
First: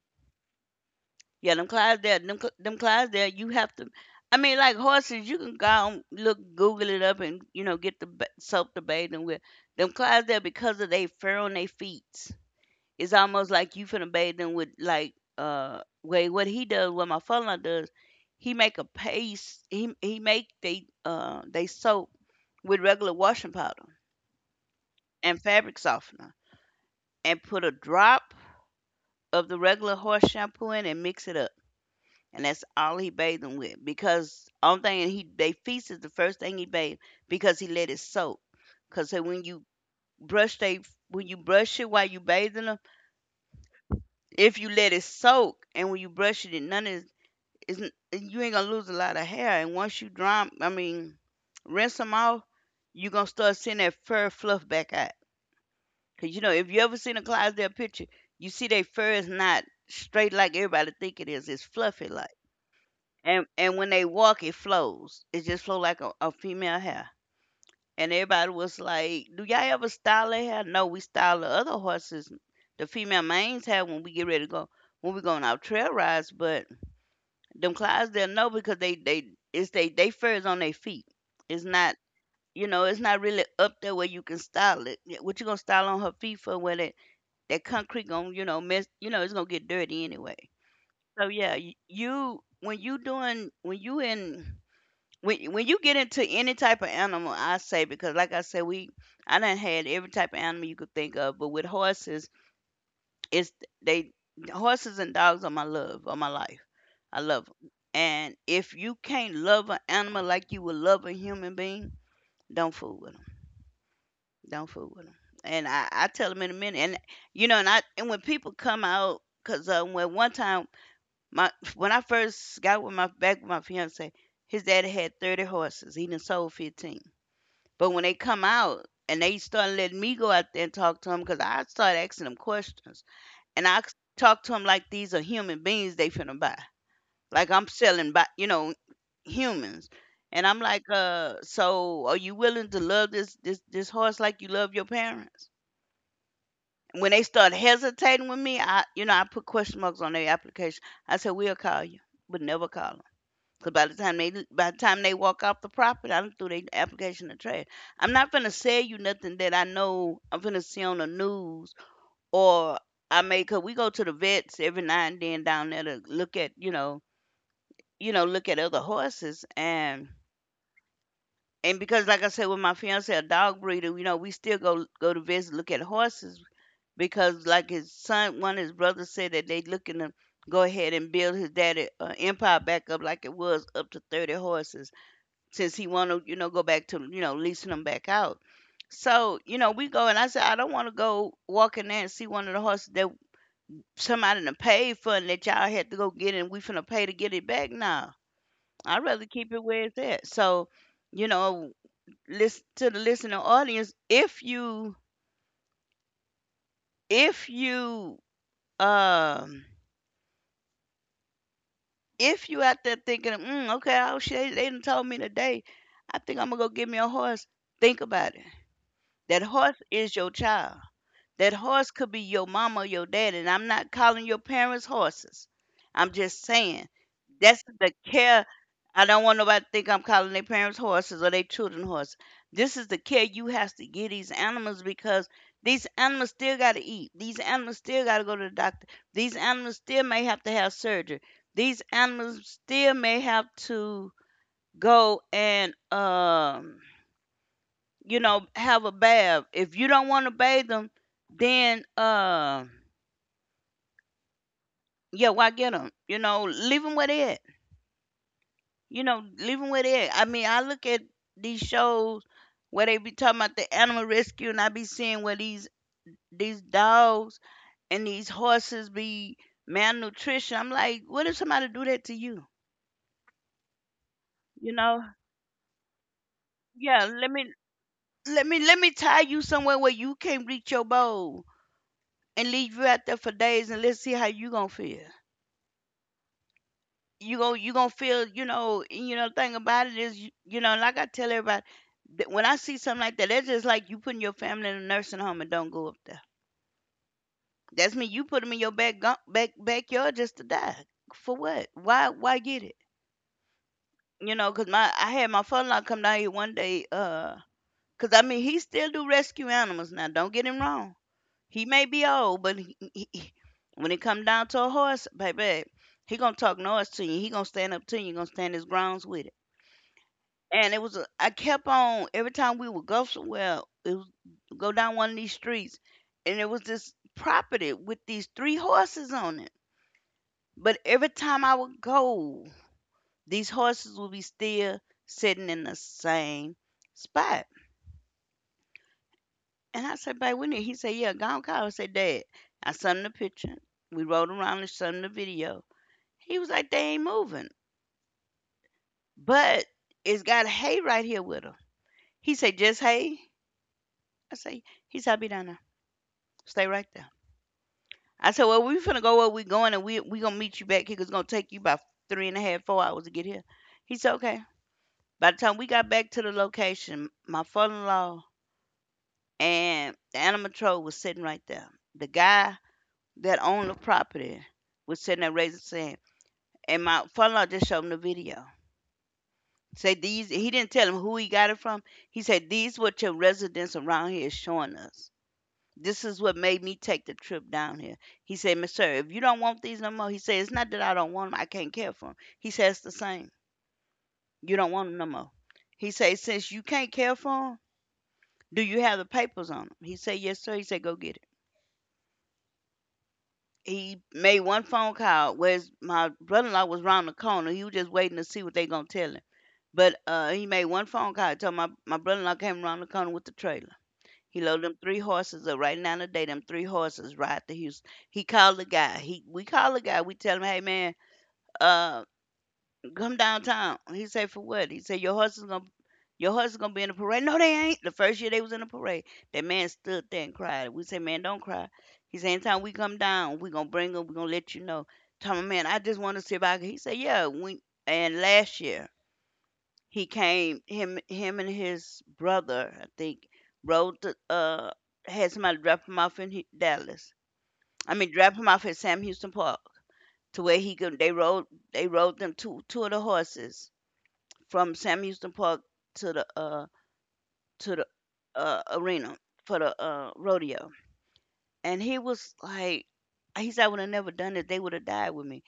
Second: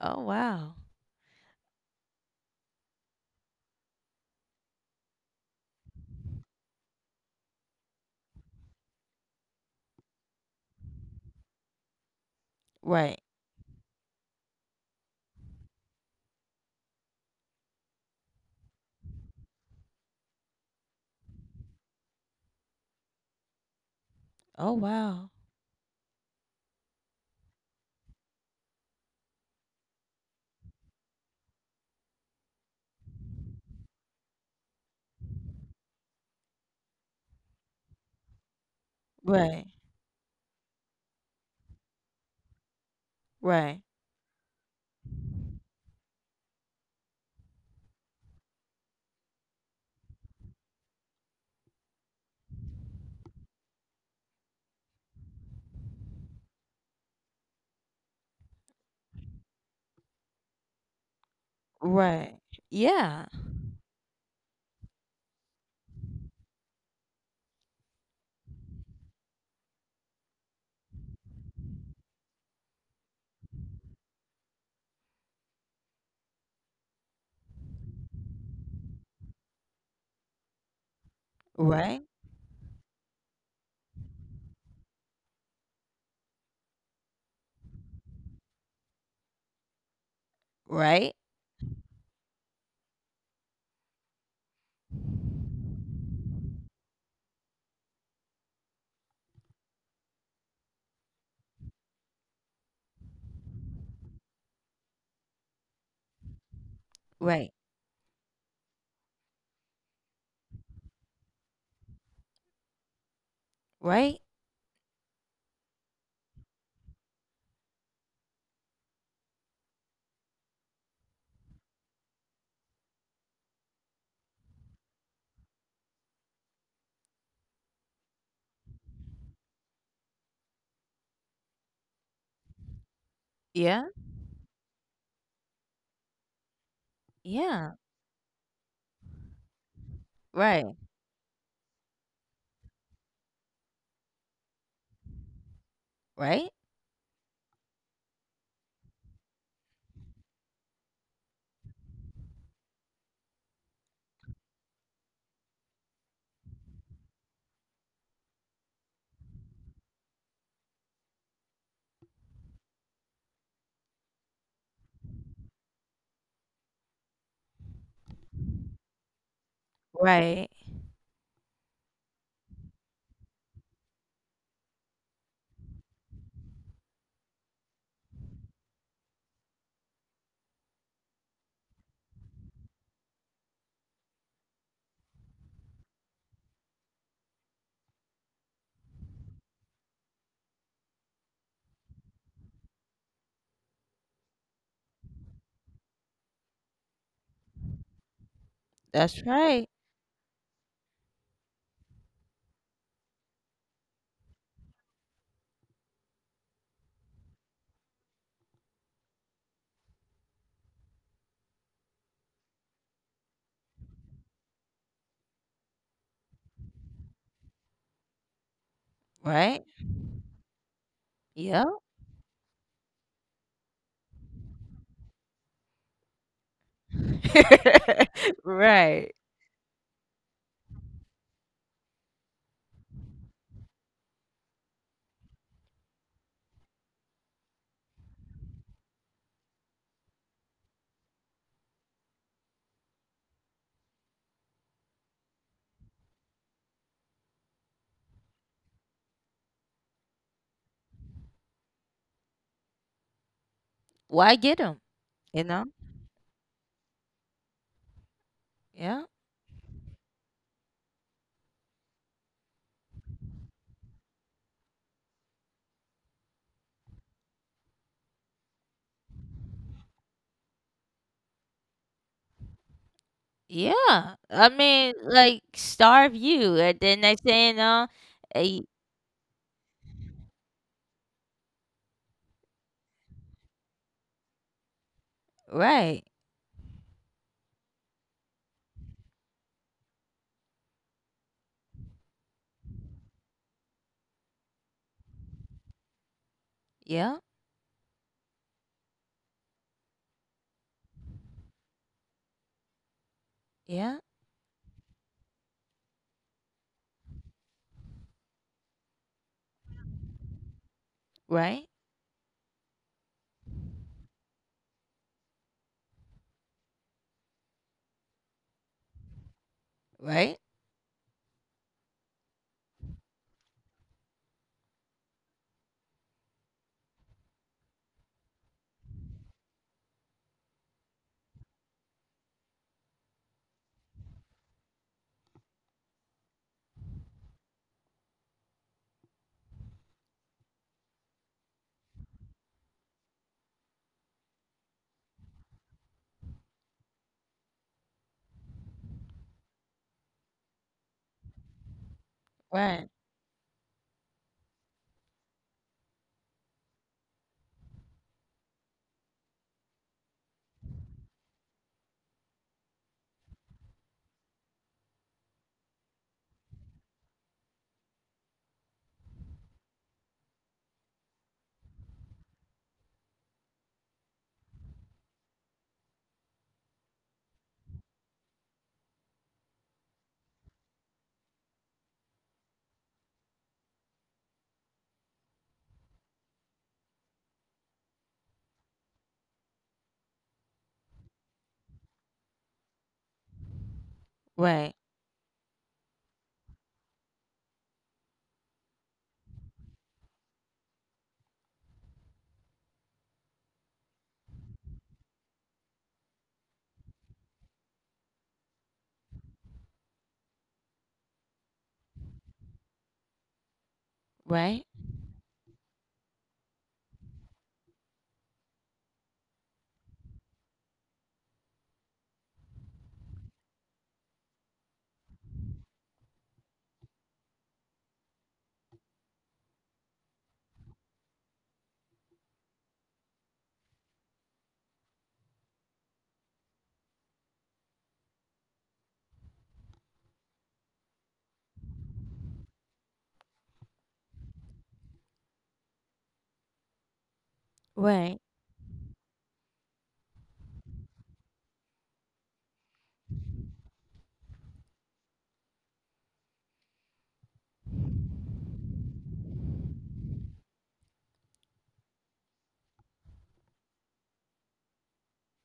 [SPEAKER 1] Oh, wow.
[SPEAKER 2] Yeah, them Clydesdale, them Clydesdale. You have to. I mean, like horses, you can go and look, Google it up, and you know, get the soap to bathe them with. Them Clydesdale because of they fur on their feet. It's
[SPEAKER 1] Right.
[SPEAKER 2] almost like you finna bathe them with like way what he does, what my father does. He make a paste. He make they soap with regular washing powder
[SPEAKER 1] Oh wow.
[SPEAKER 2] and fabric softener and put a drop of the regular horse shampoo in and mix it up. And that's all he bathed them with, because only thing he they feast is the first thing he bathed, because he let it soak. Cause so when
[SPEAKER 1] Right.
[SPEAKER 2] you brush they, when you brush it while you bathing them,
[SPEAKER 1] Right.
[SPEAKER 2] if you let it soak and when you brush it, none is, isn't, you ain't gonna lose a lot of hair. And once you dry, I mean, rinse them off, you gonna start seeing that fur fluff back out. Cause you know, if you ever seen a Clydesdale picture, you see their fur is not straight like everybody think it is. It's fluffy like,
[SPEAKER 1] Right. Yeah.
[SPEAKER 2] and when they walk, it flows. It just flow like a female hair. And everybody was like, "Do y'all ever style their hair?" No, we style the other horses, the female manes hair, when we get ready to go, when we go on our trail rides. But them Clydesdale no, because they it's they fur is on their feet. It's not,
[SPEAKER 1] Right.
[SPEAKER 2] you know, it's not really up there where you can style it. What you gonna style on her feet for? Where that concrete gonna, you know, mess, you know, it's gonna get dirty anyway.
[SPEAKER 1] Right.
[SPEAKER 2] So yeah, you, when you doing, when you in, when you get into any type of animal, I say, because like I said, we I done had every type of animal you could think of, but with horses, it's, they, horses and dogs are my love, are my life. I love
[SPEAKER 1] Right.
[SPEAKER 2] them, and if you can't love an animal like you would love a human being, don't fool with 'em.
[SPEAKER 1] Right.
[SPEAKER 2] Don't fool with them. And I tell them in a minute. And you know, and when people come out, cause when one time, my when I first got with my back with my fiance, his daddy had 30 horses. He done sold 15. But when they come out and they start letting me go out there and talk to them, cause I start asking them questions, and I
[SPEAKER 1] Yeah.
[SPEAKER 2] talk to them like these are human beings they finna buy. Like I'm
[SPEAKER 1] Yeah.
[SPEAKER 2] selling, by you know, humans. And I'm
[SPEAKER 1] Right.
[SPEAKER 2] like, so are you willing to love this horse like you love your parents?
[SPEAKER 1] Right.
[SPEAKER 2] When they start hesitating with me, I you know I put question marks on their application. I said we'll call you, but never call them. Cause by the time they walk off the property, I done threw their application in the trash. I'm not finna sell you nothing that I know I'm finna see on the news, or I may, cause we go to the vets every now and then down there to look at, you know, you know, look at other horses. and
[SPEAKER 1] Right.
[SPEAKER 2] and because like I said, with my fiance a dog breeder, you know, we still go to vets to look at horses, because like his son, one of his brothers said that they looking to go ahead and build his daddy, empire back up, like it was up to 30 horses, since he want to, you know, go back to, you know, leasing them back out. So you know, we go, and I said, I don't want to go walk in there and see one of the horses that somebody done paid for, and that y'all had to go get it, and we finna pay to get it back now. I'd
[SPEAKER 1] That's
[SPEAKER 2] rather keep it
[SPEAKER 1] right.
[SPEAKER 2] where it's at. So you know, listen to the listening audience, if you, if you, um if you out there thinking, mm, okay, oh shit, they done told me today, I think I'm gonna go get me a horse. Think about it. That
[SPEAKER 1] Right.
[SPEAKER 2] horse is your child. That
[SPEAKER 1] Yeah.
[SPEAKER 2] horse could be your mama or your daddy, and I'm not calling your parents horses. I'm just saying that's the
[SPEAKER 1] [laughs]
[SPEAKER 2] care. I
[SPEAKER 1] right.
[SPEAKER 2] don't want nobody to think I'm calling their parents horses or their children horses. This is the care you have to give these animals, because these animals still got to eat. These animals still got to go to the doctor. These animals still may have to have surgery. These animals still may have to go and you know, have a bath. If you don't want to bathe them, then
[SPEAKER 1] Why get them?
[SPEAKER 2] yeah,
[SPEAKER 1] You
[SPEAKER 2] why
[SPEAKER 1] know?
[SPEAKER 2] get them? You know, leave them where they at.
[SPEAKER 1] Yeah.
[SPEAKER 2] You know, leave them where they at. I mean, I look at these shows where they be talking about the animal rescue, and I be seeing where these dogs and these horses be malnutrition. I'm like, what if somebody do that to you?
[SPEAKER 1] Yeah. I
[SPEAKER 2] You
[SPEAKER 1] mean,
[SPEAKER 2] know?
[SPEAKER 1] like starve you, and then
[SPEAKER 2] Yeah,
[SPEAKER 1] they say, you know, eh,
[SPEAKER 2] let me tie you somewhere where you can't reach your bowl and leave you out there for days, and let's see how you gonna feel.
[SPEAKER 1] right.
[SPEAKER 2] You go, you gonna feel, you know, you know, thing about it is, you know, like I tell everybody, that when I see something like that, that's just like you putting your family in a nursing home and don't go up there.
[SPEAKER 1] Yeah.
[SPEAKER 2] That's me, you put them in your back backyard just to die, for what? Why get it?
[SPEAKER 1] Yeah.
[SPEAKER 2] You know, because my, I had my father in law come down here one day, because I mean he still do rescue animals now, don't get him wrong.
[SPEAKER 1] Right.
[SPEAKER 2] He may be old, but when it come down to a horse, baby, he gonna talk noise to you, he gonna stand up to you, he gonna stand his grounds with it.
[SPEAKER 1] Right.
[SPEAKER 2] And it was a, I kept on every time we would go somewhere, it was go down one of these streets, and there was this property with these three horses on it. But every time I would go, these horses would be still sitting in the same spot. And I said, "Babe, we need." He said, "Yeah, go on, call." I said, "Dad, I sent him the picture. We rode around and sent him the video." He was like, "They ain't moving, but it's got hay right here with them." He said, "Just
[SPEAKER 1] Right.
[SPEAKER 2] hay." I say, "He said, I'll be down there. Stay right there." I said, well, we finna go where we going, and we gonna meet you back here 'cause it's gonna take you about three and a half, 4 hours to get here. He said, okay. By the time we got back to the location, my father-in-law and the animal control was sitting right there. The guy that owned the property was sitting there raising his hand, and my father-in-law just showed him the video. Say these. He didn't tell him who he got it from. He said these what your residents around here is showing us. This is what made me take the trip down here. He said, "Miss Sir, if you don't want these no more," he said, "it's not that I don't want them. I can't care for them." He said, "It's the same. You
[SPEAKER 1] Right.
[SPEAKER 2] don't want them no more." He said, "Since you can't care for them, do you have the papers on them?" He said, "Yes, sir." He said, "Go get it." He made one phone call, whereas my brother-in-law was round the corner. He was just waiting to see what they gonna tell him. But he made one phone call. He told my brother-in-law, came around the corner with the trailer. He
[SPEAKER 1] Right.
[SPEAKER 2] loaded them three horses up right now today. Them three horses ride to Houston. He called the guy. He we call the guy. We tell him, hey man, uh, come downtown. He said for what? He said your horse is gonna your horse is gonna be in the parade. No, they ain't. The first year they was in the parade, that man stood there and cried. We said, man, don't cry. He said, anytime we come down, we gonna bring them. We gonna let you know. Tell him, man, I just want to see if I can. He said, yeah. We and last year he came, him and his brother, I think, rode to, had somebody drop him off in Hu Dallas. I mean,
[SPEAKER 1] Right,
[SPEAKER 2] drop him off at Sam Houston Park to where he could, they rode them two of the horses from Sam Houston Park to the arena for the rodeo. And he was like, he said, I would have never done it. They would have died with me.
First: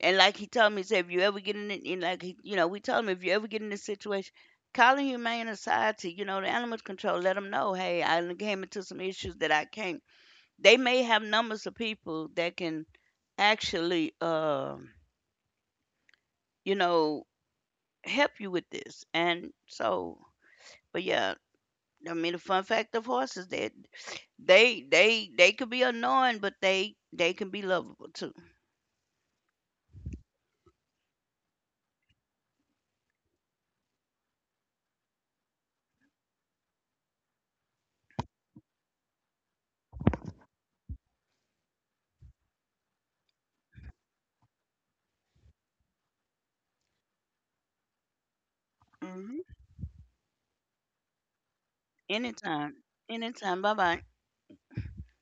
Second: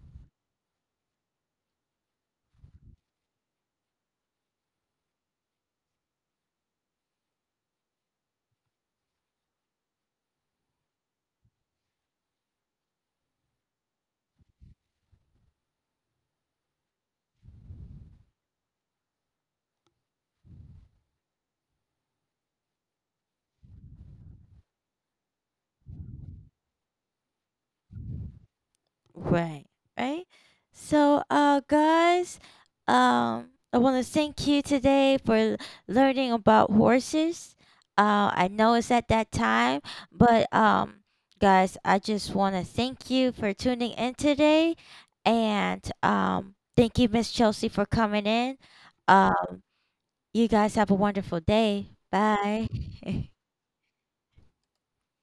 [SPEAKER 2] And like he told me, he said, if you ever get in, it, and like he, you know, we told him if you ever get in this situation, call a humane society. You know, the animal control, let them know, hey, I came into some issues that I can't. They may have numbers of people that can actually, you know, help you with this. And so, but yeah, I mean, the fun fact of horses that they could be annoying, but they can be lovable too.
[SPEAKER 1] right, right. So, guys, I want to thank you today for learning about horses. I know it's at that time, but guys, I just want to thank you for tuning in today, and thank you, Miss Chelsea, for coming in. Uh,
[SPEAKER 2] Hmm.
[SPEAKER 1] you guys have a wonderful day. Bye.
[SPEAKER 2] Anytime,
[SPEAKER 1] [laughs]
[SPEAKER 2] anytime. Bye bye.